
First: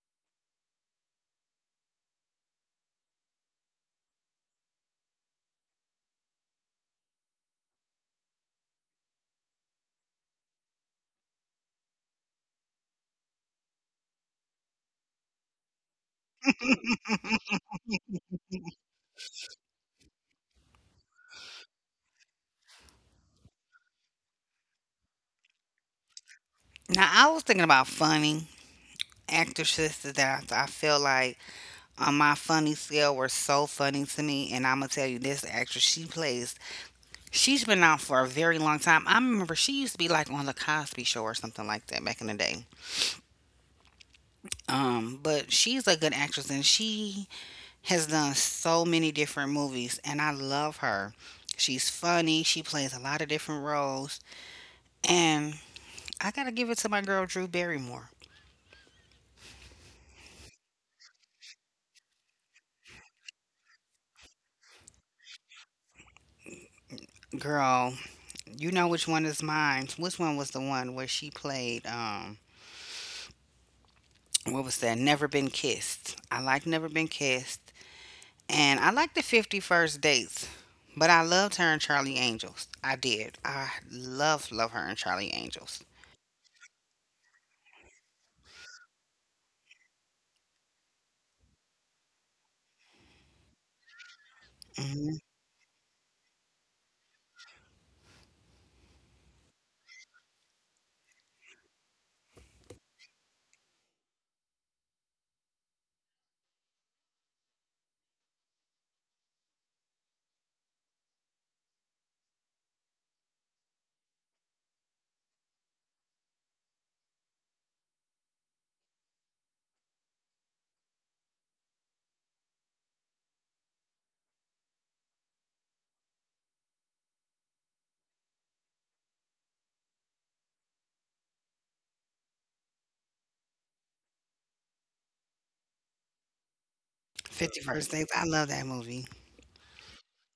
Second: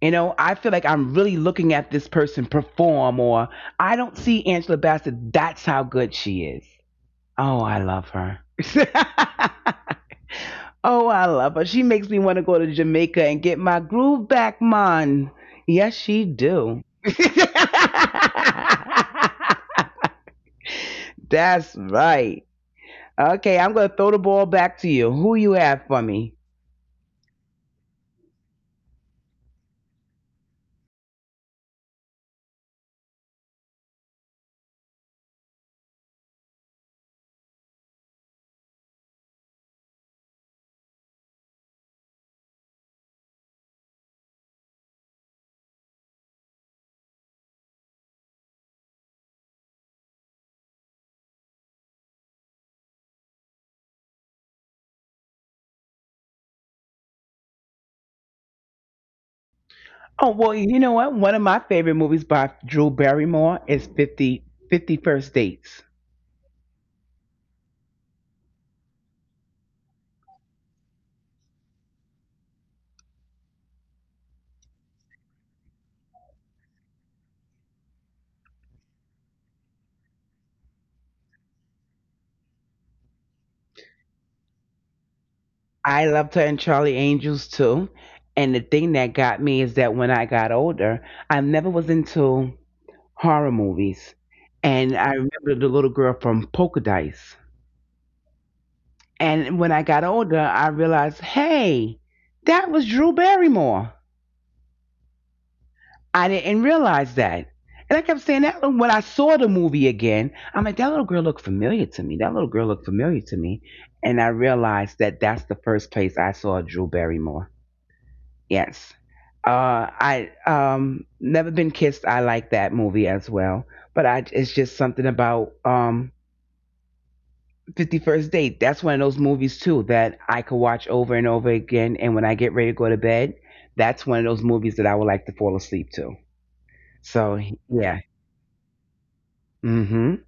[SPEAKER 2] You know, I feel like I'm really looking at this person perform or I don't see Angela Bassett. That's how good she is. Oh, I love her. [LAUGHS] Oh, I love her. She makes me want to go to Jamaica and get my groove back, man. Yes, she do. [LAUGHS] That's right. Okay, I'm gonna throw the ball back to you. Who you have for me?
[SPEAKER 1] Now I was thinking about funny actresses that I feel like on my funny scale were so funny to me, and I'm gonna tell you this actress she plays. She's been out for a very long time. I remember she used to be like on the Cosby Show or something like that back in the day. But she's a good actress, and she has done so many different movies, and I love her. She's funny, she plays a lot of different roles, and I got to give it to my girl Drew Barrymore.
[SPEAKER 2] Oh, well, you know what? One of my favorite movies by Drew Barrymore is 50 First Dates.
[SPEAKER 1] Girl, you know which one is mine. Which one was the one where she played what was that? Never Been Kissed. I like Never Been Kissed. And I like the 50 First dates, but I loved her and Charlie Angels. I did. I love, love her and Charlie Angels.
[SPEAKER 2] I loved her in Charlie Angels too. And the thing that got me is that when I got older, I never was into horror movies. And
[SPEAKER 1] Mm-hmm.
[SPEAKER 2] I remember the little girl from Poker Dice. And when I got older, I realized, hey, that was Drew Barrymore. I didn't realize that. And I kept saying that when I saw the movie again, I'm like, that little girl looked familiar to me. That little girl looked familiar to me. And I realized that that's the first place I saw Drew Barrymore. Yes. Uh, I Never Been Kissed. I like that movie as well. But I, it's just something about 50 First Date. That's one of those movies too that I could watch over and over again. And when I get ready to go to bed, that's one of those movies that I would like to fall asleep to. So
[SPEAKER 1] 50 first
[SPEAKER 2] yeah.
[SPEAKER 1] dates. I love that movie.
[SPEAKER 2] Mm-hmm.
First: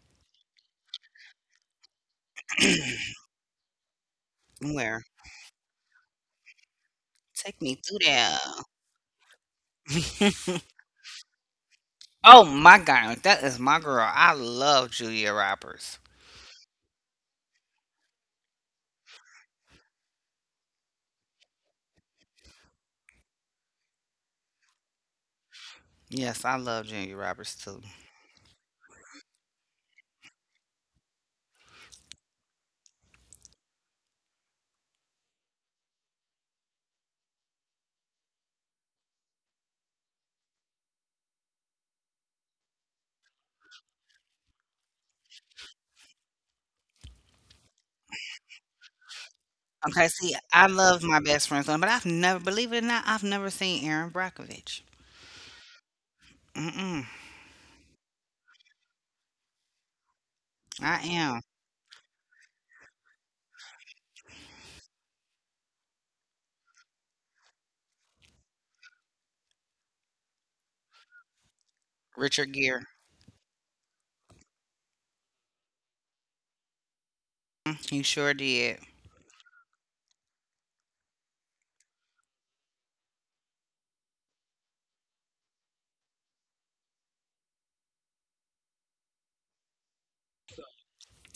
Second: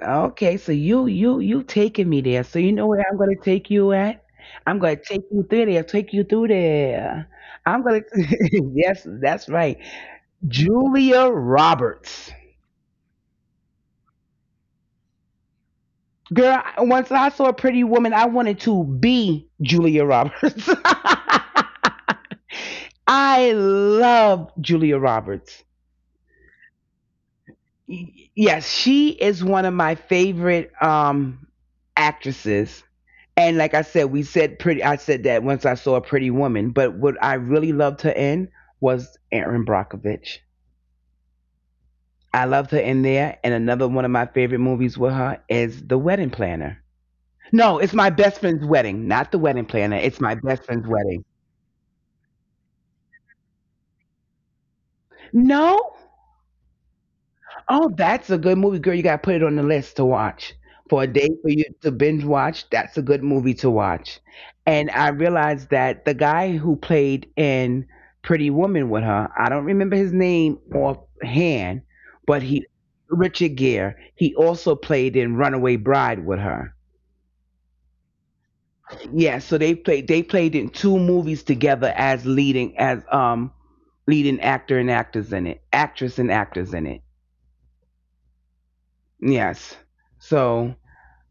[SPEAKER 2] Okay. So you taking me there. So you know where I'm gonna take you at? I'm gonna
[SPEAKER 1] Where?
[SPEAKER 2] take you through there. Take you through there.
[SPEAKER 1] Take me
[SPEAKER 2] I'm gonna.
[SPEAKER 1] through
[SPEAKER 2] [LAUGHS]
[SPEAKER 1] there.
[SPEAKER 2] Yes, that's right. Julia
[SPEAKER 1] [LAUGHS]
[SPEAKER 2] Roberts.
[SPEAKER 1] Oh my God. That is my girl. I love Julia Roberts.
[SPEAKER 2] Girl, once I saw a pretty woman, I wanted to be Julia Roberts. [LAUGHS] I love Julia Roberts.
[SPEAKER 1] Yes, I love Julia Roberts too.
[SPEAKER 2] Yes, she is one of my favorite actresses. And like I said, we said pretty I said that once I saw a pretty woman, but what I really loved her in was Erin Brockovich. I loved her in there, and another one of my favorite movies with her is The Wedding Planner. No, it's my best friend's wedding, not the wedding planner.
[SPEAKER 1] Okay,
[SPEAKER 2] It's
[SPEAKER 1] see,
[SPEAKER 2] my
[SPEAKER 1] I
[SPEAKER 2] best friend's
[SPEAKER 1] love my
[SPEAKER 2] wedding.
[SPEAKER 1] best friend's one, but I've never, believe it or not, I've never seen Aaron Brockovich.
[SPEAKER 2] No?
[SPEAKER 1] Mm-mm.
[SPEAKER 2] Oh, that's a good movie, girl. You gotta put it on the list to watch
[SPEAKER 1] I
[SPEAKER 2] for a day
[SPEAKER 1] am.
[SPEAKER 2] for you to binge watch. That's a good movie to watch. And I realized that the guy who played in Pretty Woman with her, I don't remember his name offhand, but
[SPEAKER 1] Richard
[SPEAKER 2] he,
[SPEAKER 1] Gere.
[SPEAKER 2] Richard Gere, he also played in Runaway Bride with her.
[SPEAKER 1] He sure did.
[SPEAKER 2] Yeah, so they played in two movies together as leading actor and actors in it, actress and actors in it. Yes. So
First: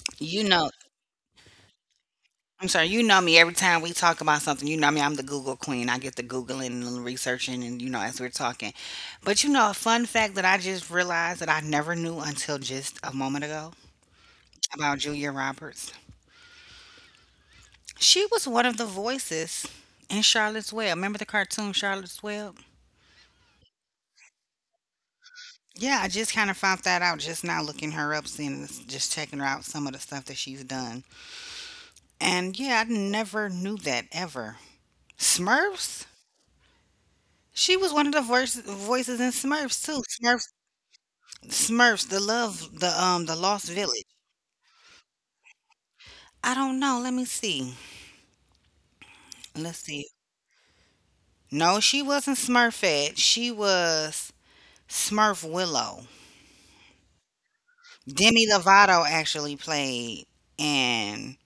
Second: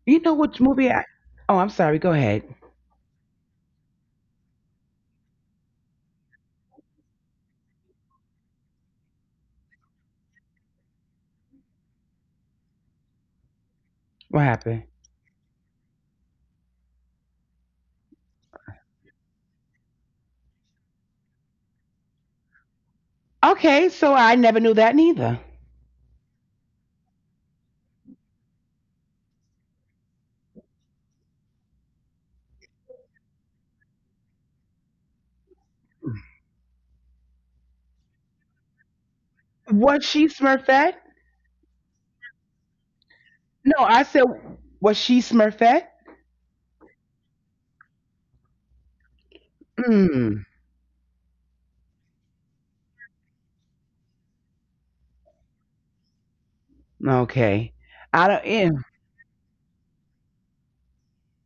[SPEAKER 2] you know
[SPEAKER 1] You
[SPEAKER 2] which
[SPEAKER 1] know,
[SPEAKER 2] movie I oh, I'm sorry, go ahead.
[SPEAKER 1] I'm sorry. You know me. Every time we talk about something, you know me. I'm the Google queen. I get the googling and the researching, and you know as we're talking. But you know a fun fact that I just realized that I never knew until just a moment ago
[SPEAKER 2] What happened?
[SPEAKER 1] about Julia Roberts. She was one of the voices in Charlotte's Web. Remember the cartoon Charlotte's Web?
[SPEAKER 2] Okay, so I never knew that neither.
[SPEAKER 1] Yeah, I just kind of found that out just now looking her up, seeing this, just checking her out some of the stuff that she's done. And yeah, I never knew that ever. Smurfs? She was one of the voices in Smurfs too.
[SPEAKER 2] Was she
[SPEAKER 1] Smurfs
[SPEAKER 2] Smurfette?
[SPEAKER 1] Smurfs, the love, the Lost
[SPEAKER 2] No,
[SPEAKER 1] Village.
[SPEAKER 2] I said was she Smurfette?
[SPEAKER 1] I don't know. Let me see. Let's see.
[SPEAKER 2] Mm,
[SPEAKER 1] No, she wasn't Smurfette. She was Smurf Willow.
[SPEAKER 2] okay. I don't.
[SPEAKER 1] Demi
[SPEAKER 2] Yeah.
[SPEAKER 1] Lovato actually played and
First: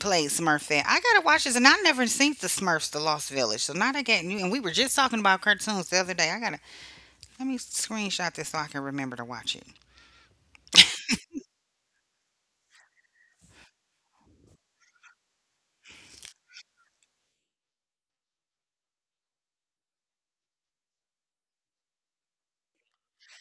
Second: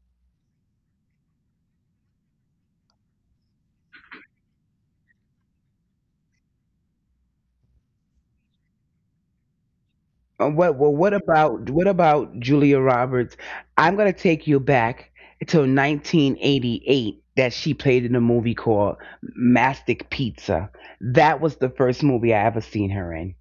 [SPEAKER 1] played Smurfette. I gotta watch this, and I never seen the Smurfs, the Lost Village. So now they getting new. And we were just talking about cartoons the other day. I gotta, let me screenshot this so I can remember to watch it.
[SPEAKER 2] What? Well, what about Julia Roberts? I'm gonna take you back to 1988 that she played in a movie called Mastic Pizza. That was the first movie I ever seen her in.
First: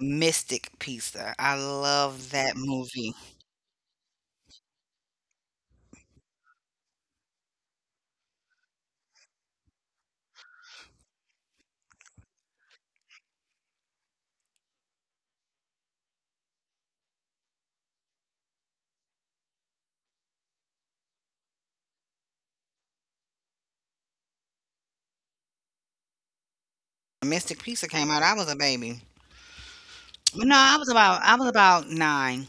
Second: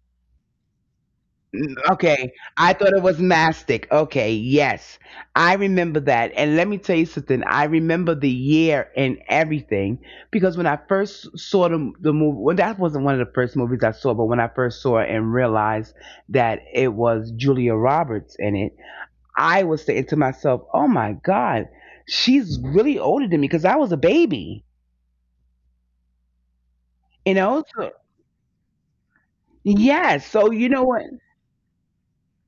[SPEAKER 1] Mystic Pizza. I
[SPEAKER 2] Mm,
[SPEAKER 1] love
[SPEAKER 2] okay,
[SPEAKER 1] that
[SPEAKER 2] I thought it
[SPEAKER 1] movie.
[SPEAKER 2] was mastic. Okay, yes, I remember that. And let me tell you something. I remember the year and everything because when I first saw the movie, well, that wasn't one of the first movies I saw, but when I first saw it and realized that it was Julia Roberts in it, I was saying to myself, "Oh my God, she's really older than me because I was a baby." You know,
[SPEAKER 1] Mystic
[SPEAKER 2] so
[SPEAKER 1] Pizza came out, I was a baby.
[SPEAKER 2] yes.
[SPEAKER 1] Well,
[SPEAKER 2] So
[SPEAKER 1] no,
[SPEAKER 2] you know what?
[SPEAKER 1] I was about 9.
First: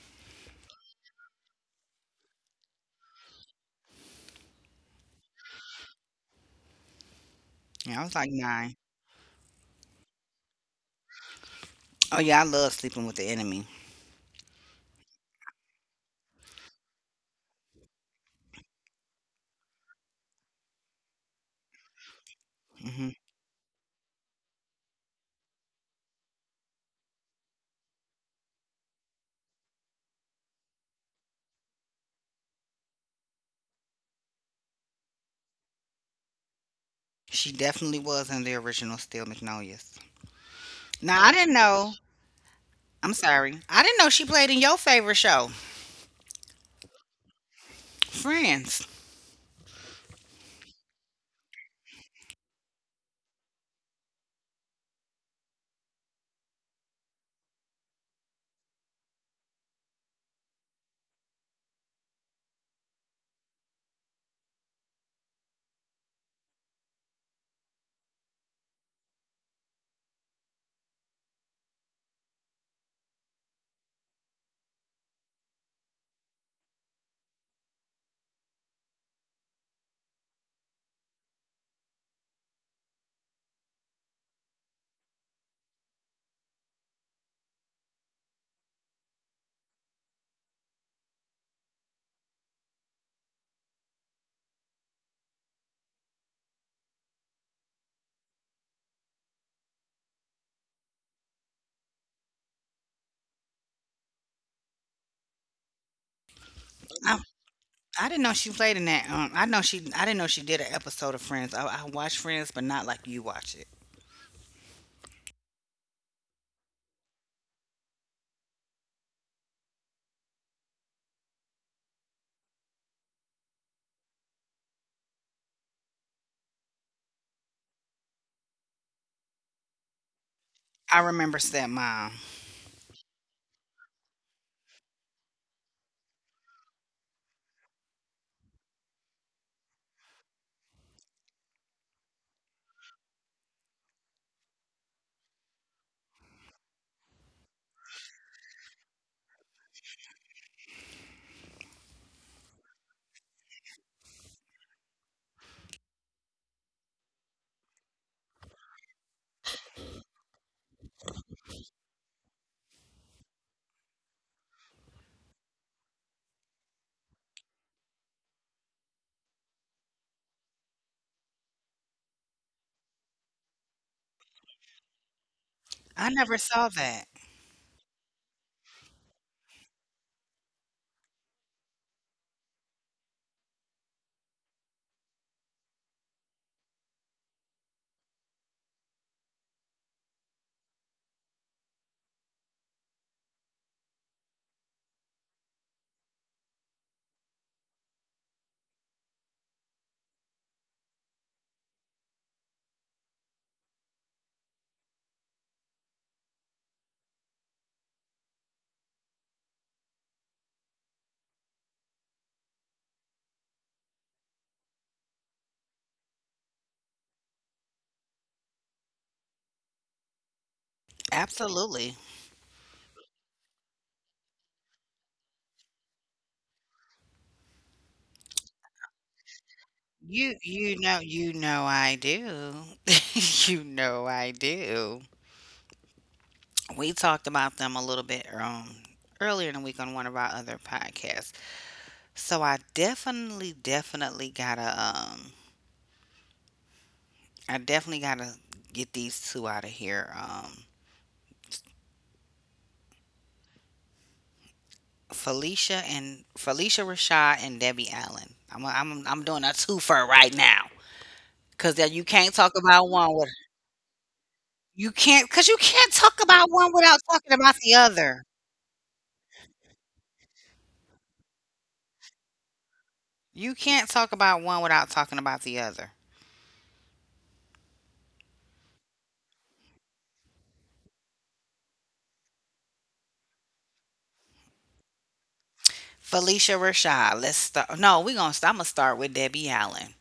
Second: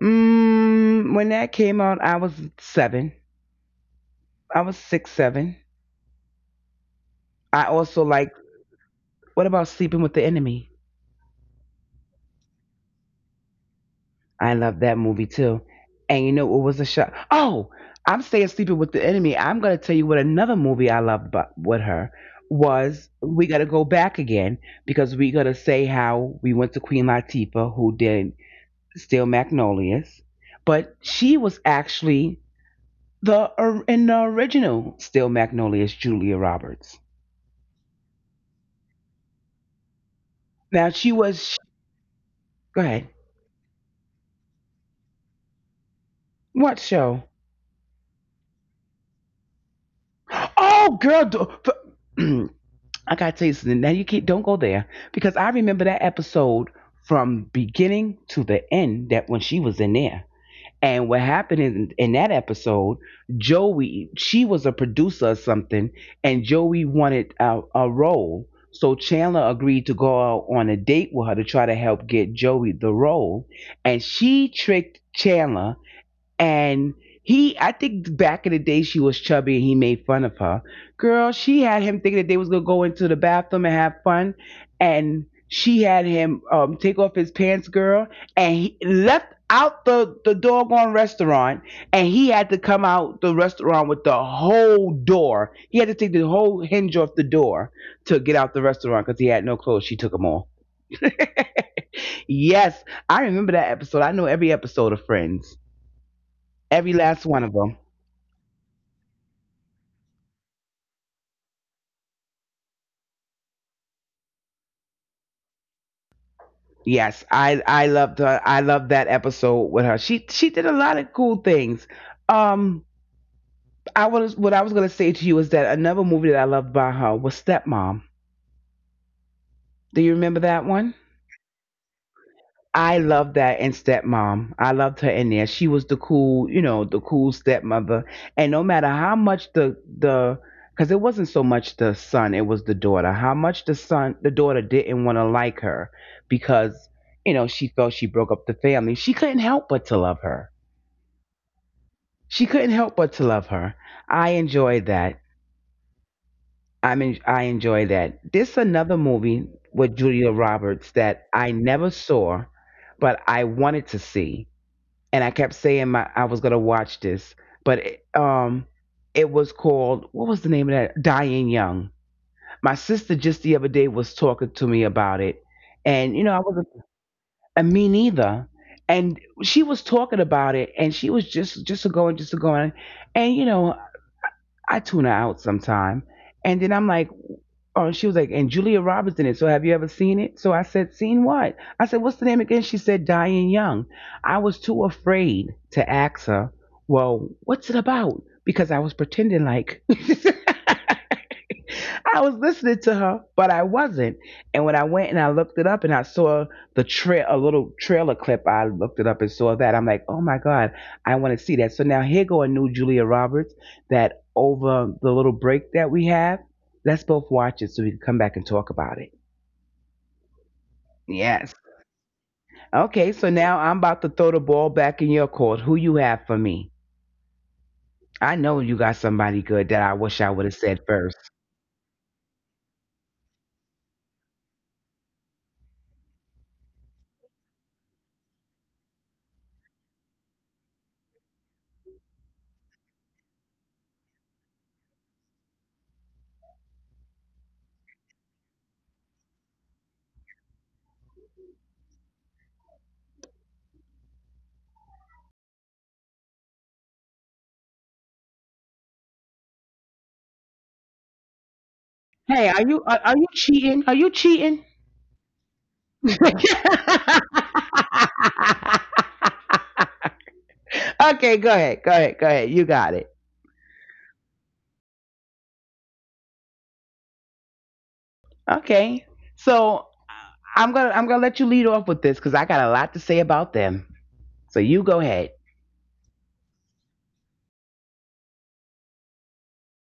[SPEAKER 2] Mm, when that came out, I was seven. I was six seven. I
[SPEAKER 1] Yeah,
[SPEAKER 2] also
[SPEAKER 1] I was like
[SPEAKER 2] like
[SPEAKER 1] 9.
[SPEAKER 2] what about Sleeping with the Enemy?
[SPEAKER 1] Oh, yeah, I love Sleeping with the Enemy.
[SPEAKER 2] I love that movie too. And you know what was a shock? Oh, I'm staying sleeping with the enemy. I'm gonna tell you what another movie I loved but with her was.
[SPEAKER 1] Mhm.
[SPEAKER 2] We gotta go back again because we gotta say how we went to Queen Latifah who did Steel Magnolias, but she was actually in the original Steel Magnolias Julia Roberts.
[SPEAKER 1] She definitely was in the original Steel Magnolias.
[SPEAKER 2] Now she
[SPEAKER 1] Now, I didn't
[SPEAKER 2] was.
[SPEAKER 1] know.
[SPEAKER 2] Go ahead.
[SPEAKER 1] I'm sorry. I didn't know she played in your favorite show,
[SPEAKER 2] What show?
[SPEAKER 1] Friends.
[SPEAKER 2] Oh, girl, do, [CLEARS THROAT] I gotta tell you something. Now you can't don't go there because I remember that episode from beginning to the end. That when she was in there, and what happened in that episode, Joey, she was a producer or something, and Joey wanted a role. So Chandler agreed to go out on a date with her to try to help get Joey the role, and she tricked Chandler and he, I think back in the day she was chubby and he made fun of her. Girl, she had him thinking that they was going to go into the bathroom and have fun, and she had him take off his pants, girl. And he left out the doggone restaurant, and he had to come out the restaurant with the whole door. He had to take the whole hinge off the door to get out the restaurant because he had no clothes. She took them off. Yes, I remember that episode. I know every episode of Friends, every
[SPEAKER 1] I,
[SPEAKER 2] last one of them.
[SPEAKER 1] I didn't know she played in that. I know she. I didn't know she did an episode of Friends. I watched Friends, but not like you watch it.
[SPEAKER 2] Yes, I loved her. I loved that episode with her. She did a lot of cool things. Um, I was, what I was gonna say to you is that another movie that I loved by her was Stepmom. Do you remember that one?
[SPEAKER 1] I remember Stepmom.
[SPEAKER 2] I loved that in Stepmom. I loved her in there. She was the cool, you know, the cool stepmother. And no matter how much the, because it wasn't so much the son, it was the daughter, how much the son, the daughter didn't want to like her, because, you know, she felt she broke up the family. She couldn't help but to love her. She couldn't help but to love her. I enjoyed that. I mean, I enjoyed that. This another movie with Julia Roberts that I never saw, but I wanted to see, and I kept saying my, I was gonna watch this, but it, it was called, what was the name of that? Dying Young. My sister just the other day was talking to me about it,
[SPEAKER 1] I
[SPEAKER 2] and, you know,
[SPEAKER 1] never
[SPEAKER 2] I wasn't,
[SPEAKER 1] saw that.
[SPEAKER 2] and me neither. And she was talking about it, and she was just just a going, and, you know, I tune her out sometime. And then I'm like, oh, and she was like, and Julia Roberts in it. So, have you ever seen it? So I said, seen what? I said, what's the name again? She said, Diane Young. I was too afraid to ask her, well, what's it about? Because I was pretending like [LAUGHS] I was listening to her, but I wasn't. And when I went and I looked it up and I saw the trail, a little trailer clip, I looked it up and saw that. I'm like, oh my God, I want to see that. So now here go a new Julia Roberts, that over the little break that we have, let's both watch it so we can come back and talk about it. Yes.
[SPEAKER 1] Absolutely.
[SPEAKER 2] Okay, so now I'm about to throw the ball back in your court. Who you have for me? I know you got somebody good that I wish I would
[SPEAKER 1] You
[SPEAKER 2] have said
[SPEAKER 1] you know
[SPEAKER 2] first.
[SPEAKER 1] you know I do. [LAUGHS] You know I do. We talked about them a little bit earlier in the week on one of our other podcasts. So I definitely, definitely I definitely gotta get these two out of here. Felicia Rashad and Debbie Allen. I'm doing a twofer right now because
[SPEAKER 2] Hey, are you, are, are you cheating? Are you cheating?
[SPEAKER 1] you can't talk
[SPEAKER 2] [LAUGHS]
[SPEAKER 1] about one
[SPEAKER 2] Okay,
[SPEAKER 1] without talking about the other.
[SPEAKER 2] go ahead. Go ahead. Go ahead. You got it.
[SPEAKER 1] You can't talk about one without talking about the other.
[SPEAKER 2] Okay. So, I'm going to let you lead off with this cuz I got a lot to say about them. So, you go ahead.
[SPEAKER 1] Felicia Rashad. Let's start. No, we're gonna. I'm gonna start with Debbie Allen.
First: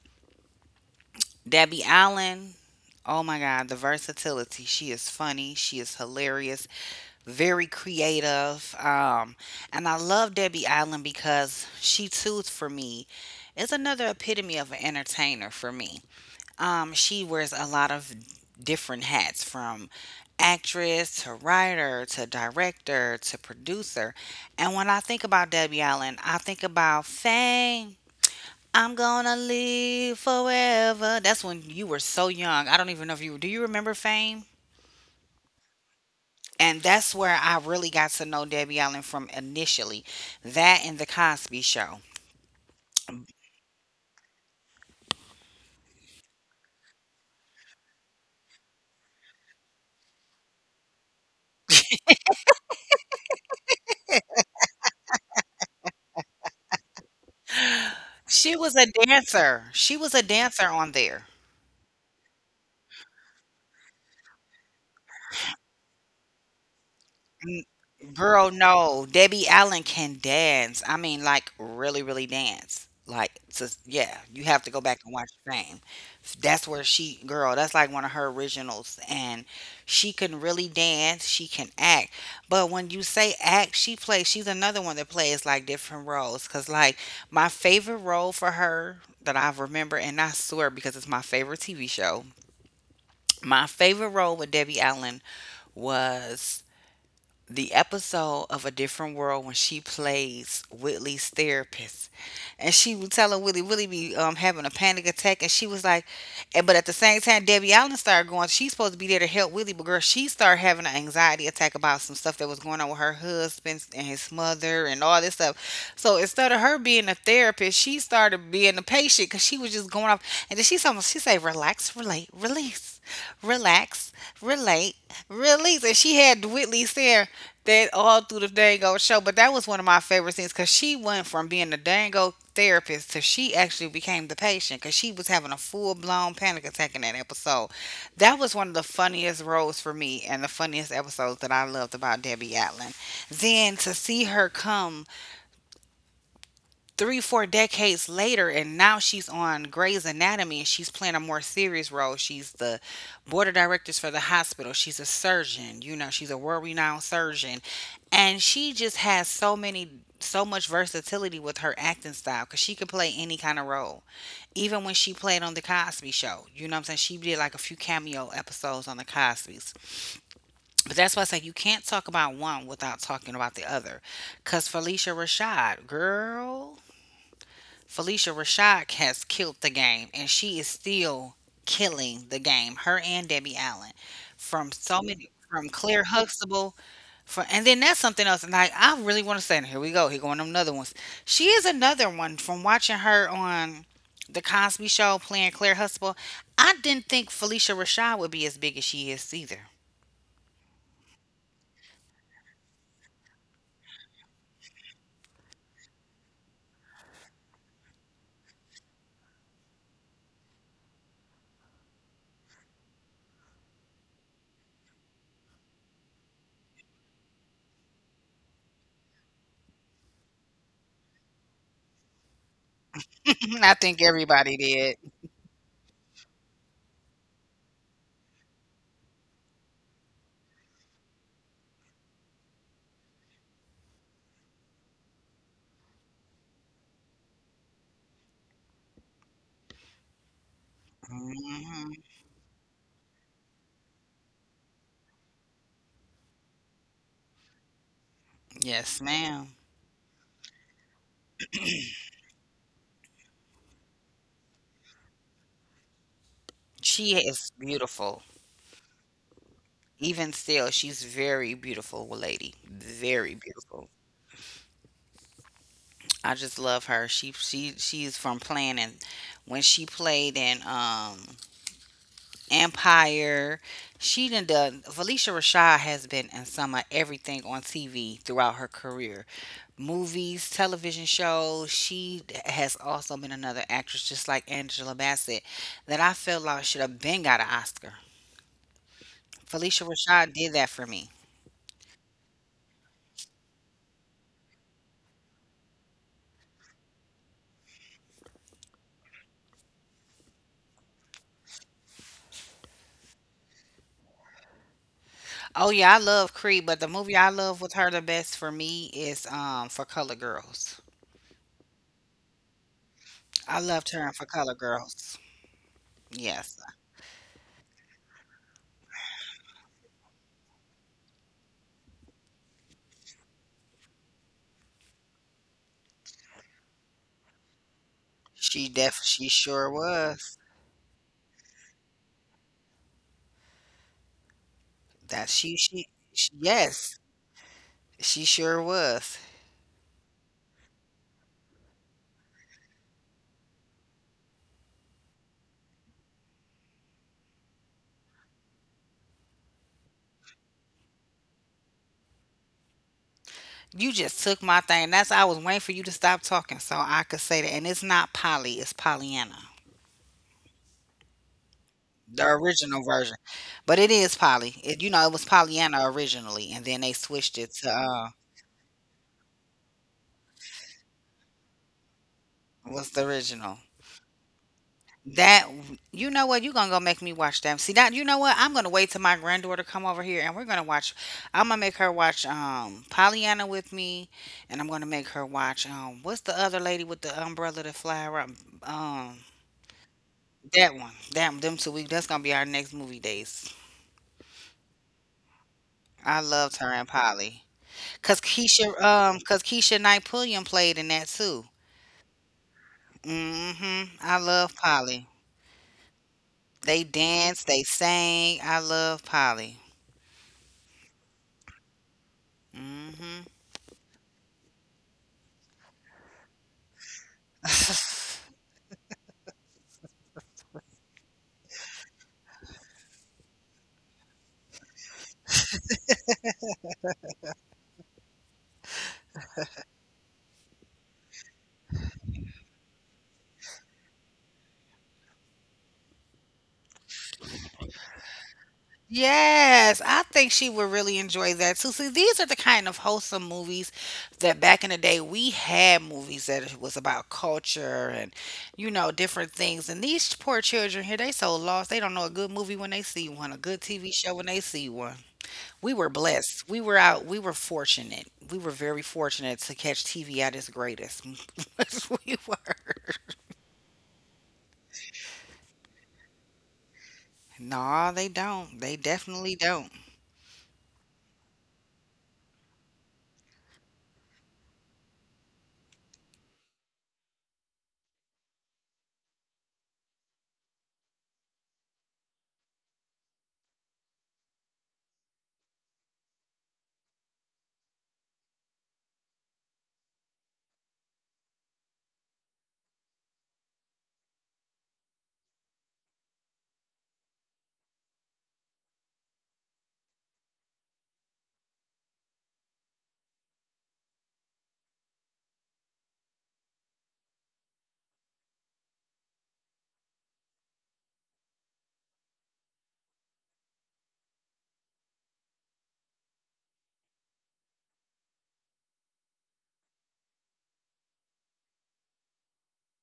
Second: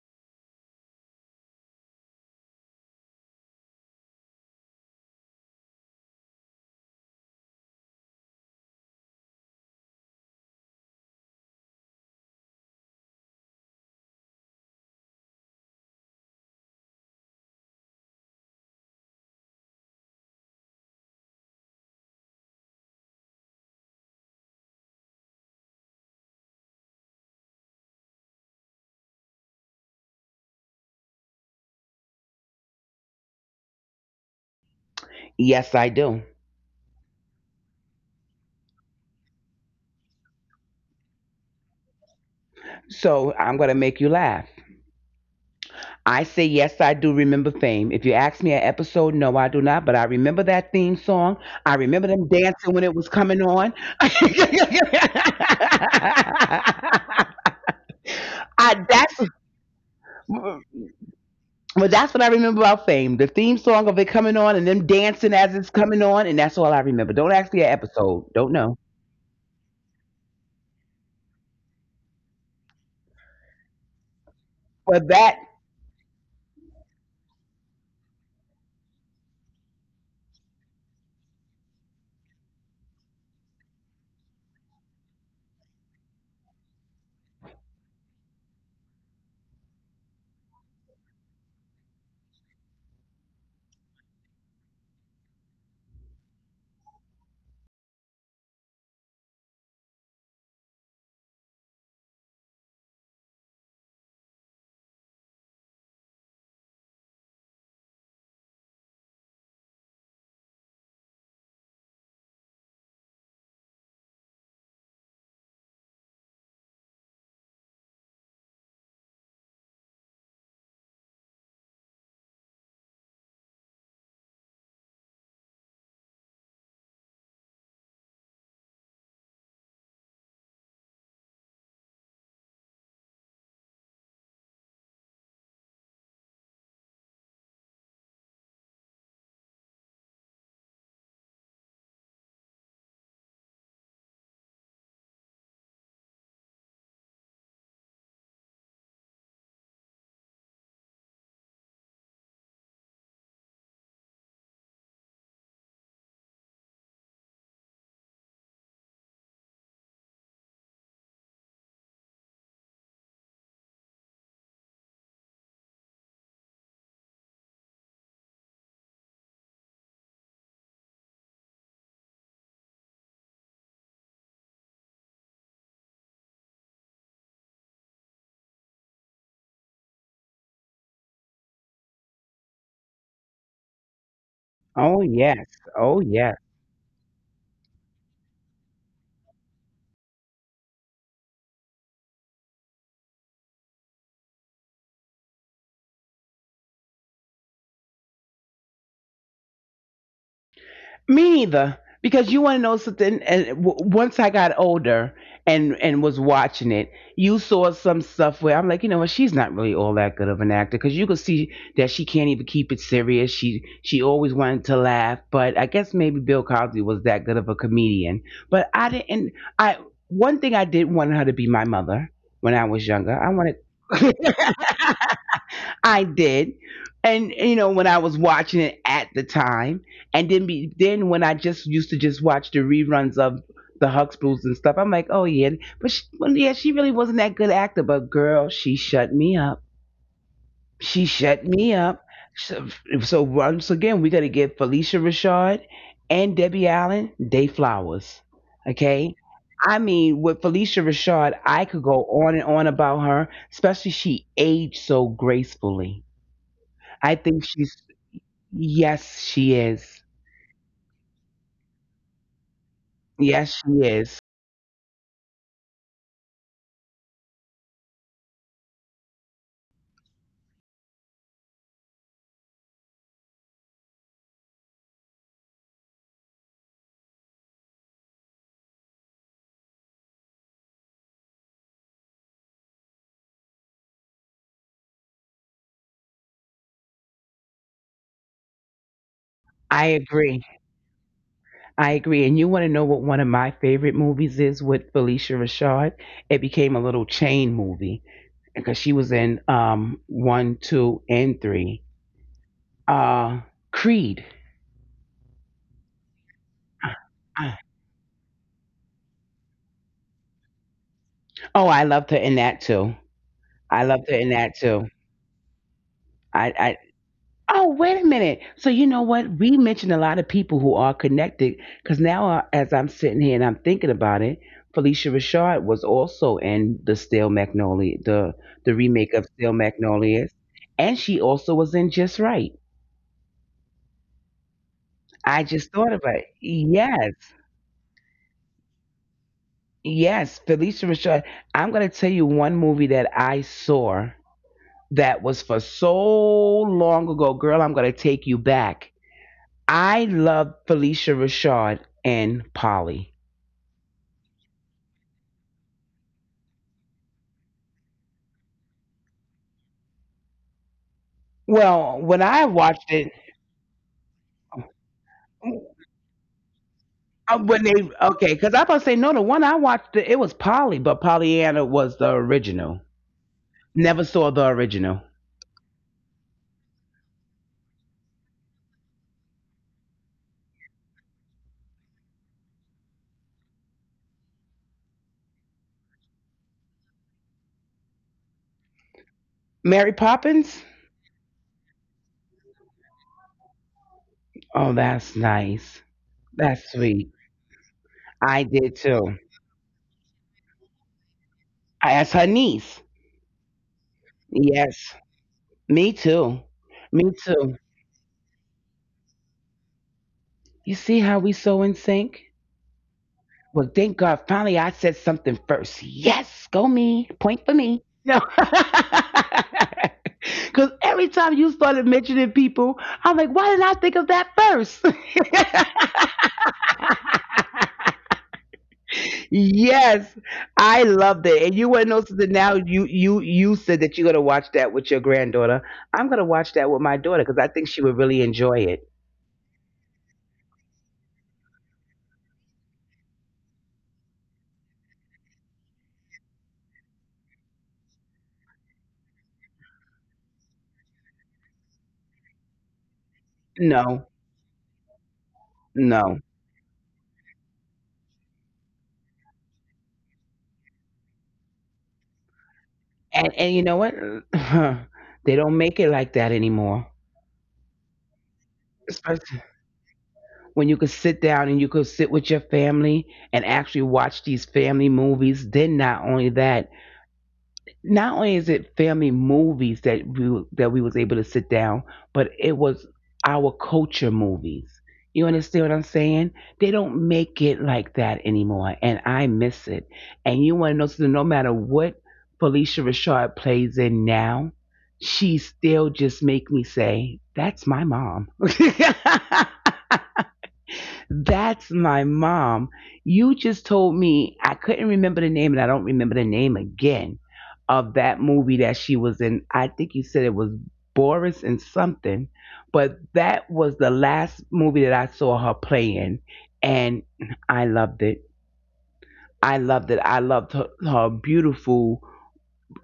[SPEAKER 1] Debbie Allen. Oh my God, the versatility. She is funny. She is hilarious. Very creative. And I love Debbie Allen because she too, for me, is another epitome of an entertainer for me. She wears a lot of different hats, from actress to writer to director to producer. And when I think about Debbie Allen, I think about Fame. I'm gonna live forever. That's when you were so young. I don't even know if you do you remember Fame?
[SPEAKER 2] Yes, I do.
[SPEAKER 1] And that's where I really got to know Debbie Allen from initially. That and the Cosby Show.
[SPEAKER 2] So, I'm going to make you laugh. I say yes, I do remember Fame. If you ask me an episode, no, I do not. But I remember that theme song. I remember them dancing when it was coming on. [LAUGHS]
[SPEAKER 1] She was
[SPEAKER 2] I
[SPEAKER 1] a
[SPEAKER 2] that's,
[SPEAKER 1] dancer. She was a
[SPEAKER 2] well,
[SPEAKER 1] dancer on there.
[SPEAKER 2] that's what I remember about Fame. The theme song of it coming on and them dancing as it's coming on, and that's all I remember. Don't ask me
[SPEAKER 1] N-
[SPEAKER 2] an episode. Don't
[SPEAKER 1] Girl,
[SPEAKER 2] know.
[SPEAKER 1] no. Debbie Allen can dance. I mean, like really, really dance. Like, so yeah, you have to go back
[SPEAKER 2] But
[SPEAKER 1] and watch
[SPEAKER 2] that,
[SPEAKER 1] Fame. That's where she, girl, that's like one of her originals. And she can really dance. She can act. But when you say act, she's another one that plays like different roles. Cause like my favorite role for her that I remember, and I swear because it's my favorite TV show, my favorite role with Debbie Allen was the episode of A Different World when she plays Whitley's therapist. And she was telling Whitley, Whitley be having a panic attack. And she was like, and, but at the same time, Debbie Allen started going, she's supposed to be there to help Whitley. But girl, she started having an anxiety attack about some stuff that was going on with her husband and his mother and all this stuff. So instead of her being a therapist, she started being a patient because she was just going off. And then she said, relax, relate, release, relax, relate, release. And she had Whitley Sayre that all through the Dango show. But that was one of my favorite scenes because she went from being a Dango therapist to she actually became the patient because she was having a full blown panic attack in that episode. That was one of the funniest roles for me and the funniest episodes that I loved about Debbie Allen. Then to see her come 3, 4 decades later, and now she's on Grey's Anatomy and she's playing a more serious role. She's the board of directors for the hospital. She's a surgeon, you know, she's a world renowned surgeon. And she just has so many, so much versatility with her acting style because she could play any kind of role. Even when she played on The Cosby Show, you know what I'm saying? She did like a few cameo episodes on The Cosby's. But that's why I say you can't talk about one without talking about the other. Because Felicia Rashad, girl. Felicia Rashad has killed the game, and she is still killing the game. Her and Debbie Allen, from
[SPEAKER 2] oh
[SPEAKER 1] so many,
[SPEAKER 2] yes.
[SPEAKER 1] from
[SPEAKER 2] Oh
[SPEAKER 1] Claire
[SPEAKER 2] yes.
[SPEAKER 1] Huxtable, from and then that's something else. And like I really want to say, and here we go, here going them another ones. She is another one from watching her on the Cosby Show playing Claire Huxtable. I didn't think Felicia Rashad would be as big as she is either.
[SPEAKER 2] Me neither, because you want to know something. Once I got older and was watching it, you saw some stuff where I'm like, you know what? She's not really all that good of an actor, because you could see that she can't even keep it serious. She always wanted to laugh, but I guess maybe Bill Cosby was that good of a comedian. But I didn't. I One thing, I didn't want her to be my mother when I was younger. I wanted.
[SPEAKER 1] [LAUGHS] I think everybody
[SPEAKER 2] [LAUGHS]
[SPEAKER 1] did.
[SPEAKER 2] I did. And, you know, when I was watching it at the time, then when I just used to just watch the reruns of the Huxtables and stuff, I'm like, oh yeah, but she, well, yeah, she really wasn't that good actor. But girl, she shut me up. She shut me
[SPEAKER 1] Hmm
[SPEAKER 2] up. So, so once again, we got to give Felicia Rashad and Debbie Allen day flowers.
[SPEAKER 1] Yes,
[SPEAKER 2] Okay,
[SPEAKER 1] ma'am.
[SPEAKER 2] I mean, with Felicia Rashad, I could go on and on about her, especially she aged so gracefully. I
[SPEAKER 1] She
[SPEAKER 2] think
[SPEAKER 1] is
[SPEAKER 2] she's,
[SPEAKER 1] beautiful.
[SPEAKER 2] yes, she is.
[SPEAKER 1] Even still, she's very beautiful lady, very
[SPEAKER 2] Yes, she
[SPEAKER 1] beautiful.
[SPEAKER 2] is.
[SPEAKER 1] I just love her. She's from playing and when she played in Empire, she done done Felicia Rashad has been in some of everything on TV throughout her career. Movies, television shows. She has also been another actress just like Angela Bassett that I feel like should have been got an Oscar. Felicia
[SPEAKER 2] I
[SPEAKER 1] Rashad
[SPEAKER 2] agree.
[SPEAKER 1] did that for me.
[SPEAKER 2] I agree. And you want to know what one of my favorite movies is with Felicia Rashad? It became a little chain movie because she was in one, two, and three. Uh, Creed.
[SPEAKER 1] Oh yeah, I love Creed,
[SPEAKER 2] Uh,
[SPEAKER 1] but the movie I
[SPEAKER 2] uh.
[SPEAKER 1] love with her the best for me is For Color Girls.
[SPEAKER 2] Oh, I loved her in that too.
[SPEAKER 1] I
[SPEAKER 2] I
[SPEAKER 1] loved
[SPEAKER 2] loved her
[SPEAKER 1] her in
[SPEAKER 2] in
[SPEAKER 1] For
[SPEAKER 2] that
[SPEAKER 1] Color
[SPEAKER 2] too.
[SPEAKER 1] Girls. Yes.
[SPEAKER 2] I, Oh, wait a minute. So you know what? We mentioned a lot of people who are connected because now, as I'm sitting here and I'm thinking about it, Felicia Rashad was also in the Stale Magnolia, the
[SPEAKER 1] She def
[SPEAKER 2] remake of
[SPEAKER 1] she
[SPEAKER 2] Stale
[SPEAKER 1] sure
[SPEAKER 2] Magnolias,
[SPEAKER 1] was.
[SPEAKER 2] and she also was in Just Right.
[SPEAKER 1] That
[SPEAKER 2] I
[SPEAKER 1] she
[SPEAKER 2] just thought
[SPEAKER 1] she,
[SPEAKER 2] about it.
[SPEAKER 1] she yes,
[SPEAKER 2] Yes,
[SPEAKER 1] she sure was.
[SPEAKER 2] yes, Felicia Rashad. I'm gonna tell you one movie that I saw that was for so long ago. Girl, I'm gonna take you back. I love Felicia Rashad and Polly.
[SPEAKER 1] You just took my thing. That's I was waiting for you to stop talking so I could say that. And it's not Polly, it's Pollyanna.
[SPEAKER 2] Well, when
[SPEAKER 1] The
[SPEAKER 2] I watched
[SPEAKER 1] original
[SPEAKER 2] it,
[SPEAKER 1] version. But it is Polly. It, you know, it was Pollyanna originally and then they
[SPEAKER 2] uh,
[SPEAKER 1] switched it
[SPEAKER 2] when they
[SPEAKER 1] to
[SPEAKER 2] okay, because I was about to say no, the one I watched it, it was Polly, but Pollyanna was the original.
[SPEAKER 1] what's the original?
[SPEAKER 2] Never saw the original.
[SPEAKER 1] That you know what you gonna go make me watch them. See that you know what I'm gonna wait till my granddaughter come over here and we're gonna watch. I'm gonna make her watch Pollyanna with me, and I'm gonna make her watch what's the other lady with the umbrella that fly around um
[SPEAKER 2] Mary Poppins.
[SPEAKER 1] that one that them 2 weeks that's gonna be our next movie days.
[SPEAKER 2] Oh, that's nice.
[SPEAKER 1] I loved
[SPEAKER 2] That's
[SPEAKER 1] her and
[SPEAKER 2] sweet.
[SPEAKER 1] Polly cause
[SPEAKER 2] I did too.
[SPEAKER 1] Keisha Knight Pulliam played in that too.
[SPEAKER 2] I asked her niece.
[SPEAKER 1] Mm-hmm. I love
[SPEAKER 2] Yes,
[SPEAKER 1] Polly.
[SPEAKER 2] me too.
[SPEAKER 1] They
[SPEAKER 2] Me
[SPEAKER 1] danced,
[SPEAKER 2] too.
[SPEAKER 1] they sang. I love Polly.
[SPEAKER 2] You see how we so in sync?
[SPEAKER 1] Mm-hmm.
[SPEAKER 2] Well, thank God. Finally, I said something first. Yes, go me. Point for me.
[SPEAKER 1] [LAUGHS]
[SPEAKER 2] No. [LAUGHS] Because every time you started mentioning people, I'm like, why did I think of that first? [LAUGHS] Yes, I loved it. And you wouldn't know that now, you, you said that you're gonna watch that with your granddaughter. I'm gonna watch that with my daughter because I think she would really enjoy it.
[SPEAKER 1] Yes, I think she would really enjoy that too. See, these are the kind of wholesome movies that back in the day we had movies that was about culture and you know different things. And these poor children here, they so lost. They don't know a good movie when they see one, a good TV
[SPEAKER 2] No,
[SPEAKER 1] show when they see one. We were
[SPEAKER 2] no.
[SPEAKER 1] blessed. We were out. We were fortunate. We were very fortunate to catch TV at its greatest. [LAUGHS] we were.
[SPEAKER 2] And, you know what? [LAUGHS] [SIGHS] They don't make it like that anymore.
[SPEAKER 1] No, they don't. They definitely don't.
[SPEAKER 2] When you could sit down and you could sit with your family and actually watch these family movies. Then not only that, not only is it family movies that we was able to sit down, but it was our culture movies. You understand what I'm saying? They don't make it like that anymore, and I miss it. And you want to know something? No matter what Felicia Richard plays in now, she still just make me say, "That's my mom." [LAUGHS] That's my mom. You just told me I couldn't remember the name, and I don't remember the name again of that movie that she was in. I think you said it was Boris and something, but that was the last movie that I saw her play in, and I loved it. I loved it. I loved her,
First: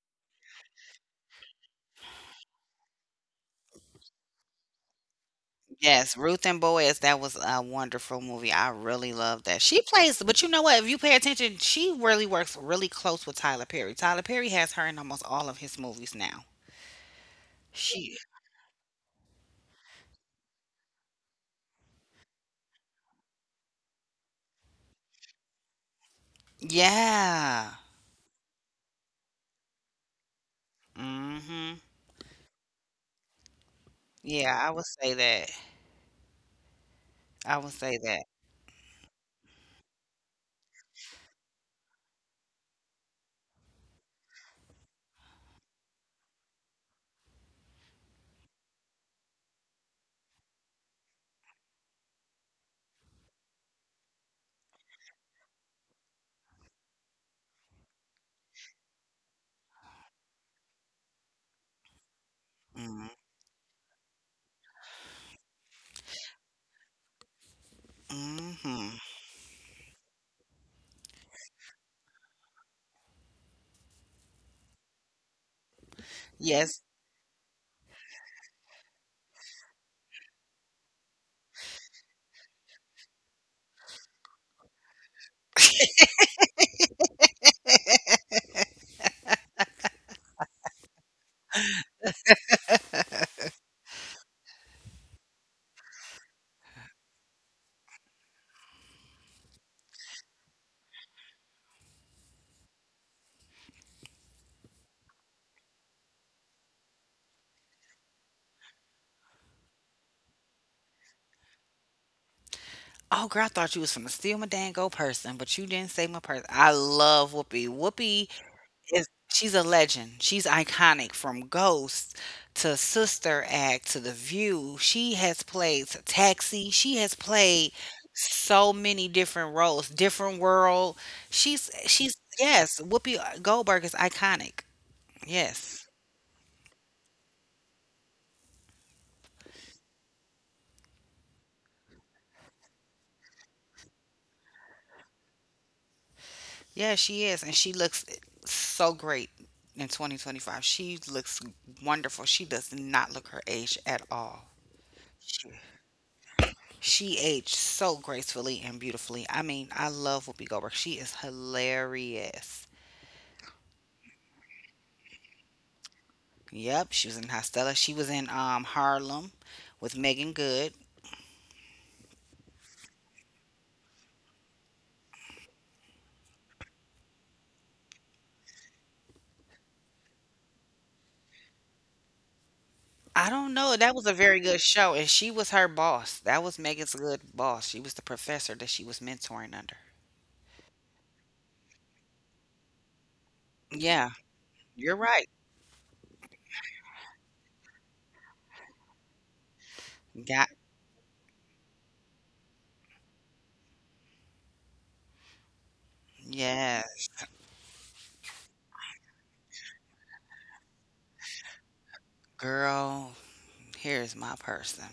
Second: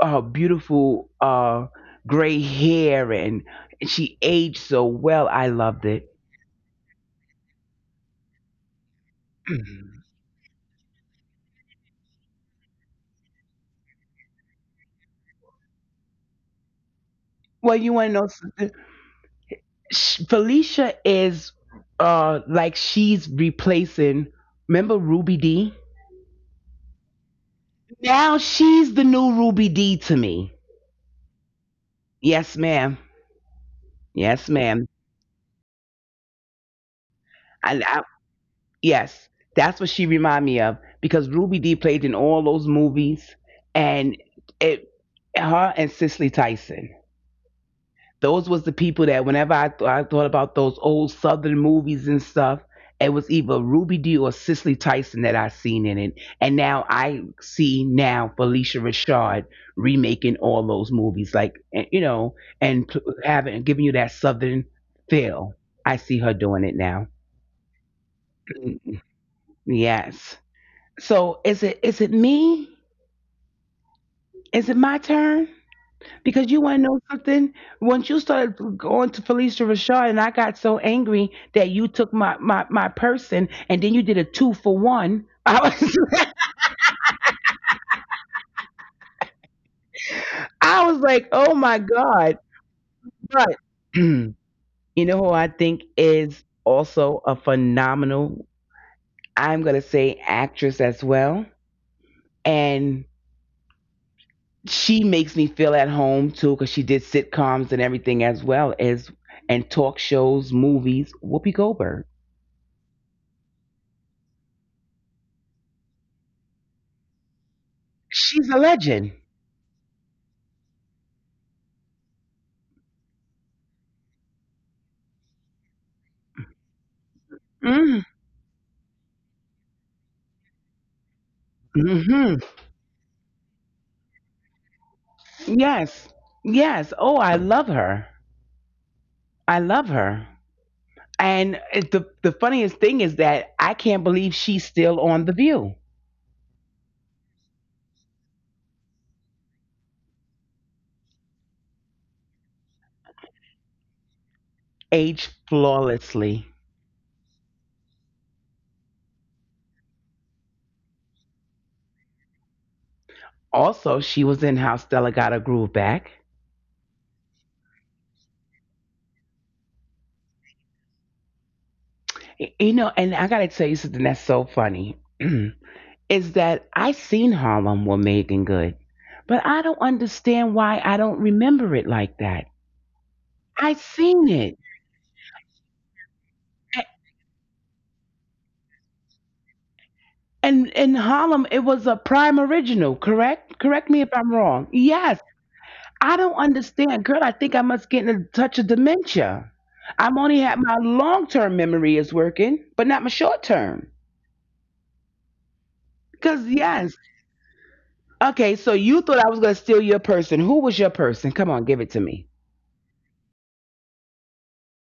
[SPEAKER 2] her beautiful gray hair, and she aged so well. I loved it.
[SPEAKER 1] Yes, Ruth and Boaz, that was a wonderful movie. I really love that. She
[SPEAKER 2] [CLEARS THROAT]
[SPEAKER 1] plays, but you know what? If you pay attention, she really works really close with Tyler Perry. Tyler Perry has her in almost all of his movies now.
[SPEAKER 2] Well, you want to
[SPEAKER 1] She,
[SPEAKER 2] know something? Felicia is like she's replacing, remember Ruby D?
[SPEAKER 1] yeah.
[SPEAKER 2] Now she's the new Ruby D to me.
[SPEAKER 1] Mm-hmm.
[SPEAKER 2] Yes, ma'am. Yes,
[SPEAKER 1] Yeah, I would
[SPEAKER 2] ma'am.
[SPEAKER 1] say that. I would
[SPEAKER 2] And
[SPEAKER 1] say
[SPEAKER 2] I,
[SPEAKER 1] that.
[SPEAKER 2] yes, that's what she remind me of, because Ruby D played in all those movies and it, her and Cicely Tyson. Those was the people that whenever I, I thought about those old Southern movies and stuff, it was either Ruby Dee or Cicely Tyson that I seen in it. And now I see now Felicia Rashad remaking all those movies, like, and, you know, and
[SPEAKER 1] Mm,
[SPEAKER 2] having, giving you that Southern feel. I see her doing it now.
[SPEAKER 1] Mm-hmm.
[SPEAKER 2] Yes. So is it, is it me? Is it my turn? Because you want to
[SPEAKER 1] Yes.
[SPEAKER 2] know something? Once you started going to Felicia Rashad, and I got so angry that you took my my person, and then you did a two for one. I was [LAUGHS] I was like, oh my god! But [CLEARS THROAT] you know who I think is also a phenomenal, I'm gonna say actress as well, and she makes me feel at home too because she did sitcoms and everything, as well as and talk shows, movies. Whoopi Goldberg,
[SPEAKER 1] Oh, girl, I thought you was from the steal my dang go person, but you didn't say my person. I love Whoopi. Whoopi
[SPEAKER 2] she's a
[SPEAKER 1] is
[SPEAKER 2] legend.
[SPEAKER 1] she's a legend. She's iconic from Ghost to Sister Act to The View. She has played Taxi. She has played
[SPEAKER 2] Mm-hmm.
[SPEAKER 1] so many different roles, different world. She's
[SPEAKER 2] Hmm.
[SPEAKER 1] yes, Whoopi Goldberg is iconic. Yes.
[SPEAKER 2] Yes. Yes. Oh, I love her. I love her. And it, the funniest thing is that I can't believe she's still on The View.
[SPEAKER 1] Yeah, she is and she looks so great in 2025. She looks wonderful. She does not look her age at all.
[SPEAKER 2] Aged flawlessly.
[SPEAKER 1] She aged so gracefully and beautifully. I mean, I love Whoopi Goldberg. She is hilarious.
[SPEAKER 2] Also, she was in How Stella Got Her Groove Back.
[SPEAKER 1] Yep, she was in Hostella. She was in Harlem with Megan Good.
[SPEAKER 2] You know, and I gotta tell you something that's so funny [CLEARS THROAT] is that I seen Harlem with Megan Good, but I don't understand why I don't remember it like that.
[SPEAKER 1] I don't
[SPEAKER 2] I
[SPEAKER 1] know. That was a
[SPEAKER 2] seen
[SPEAKER 1] very
[SPEAKER 2] it.
[SPEAKER 1] good show, and she was her boss. That was Megan's good boss. She was the professor that she was mentoring under.
[SPEAKER 2] And in Harlem, it was a prime original, correct? Correct me
[SPEAKER 1] Yeah,
[SPEAKER 2] if I'm wrong.
[SPEAKER 1] you're
[SPEAKER 2] Yes.
[SPEAKER 1] right.
[SPEAKER 2] I don't understand. Girl, I think I must get in a touch of dementia. I'm only
[SPEAKER 1] Got
[SPEAKER 2] had, my long term memory is working, but not my short term. Because,
[SPEAKER 1] yeah,
[SPEAKER 2] yes. Okay, so you thought I was going to steal your person. Who was your person? Come on, give it to me.
[SPEAKER 1] girl. Here's my person.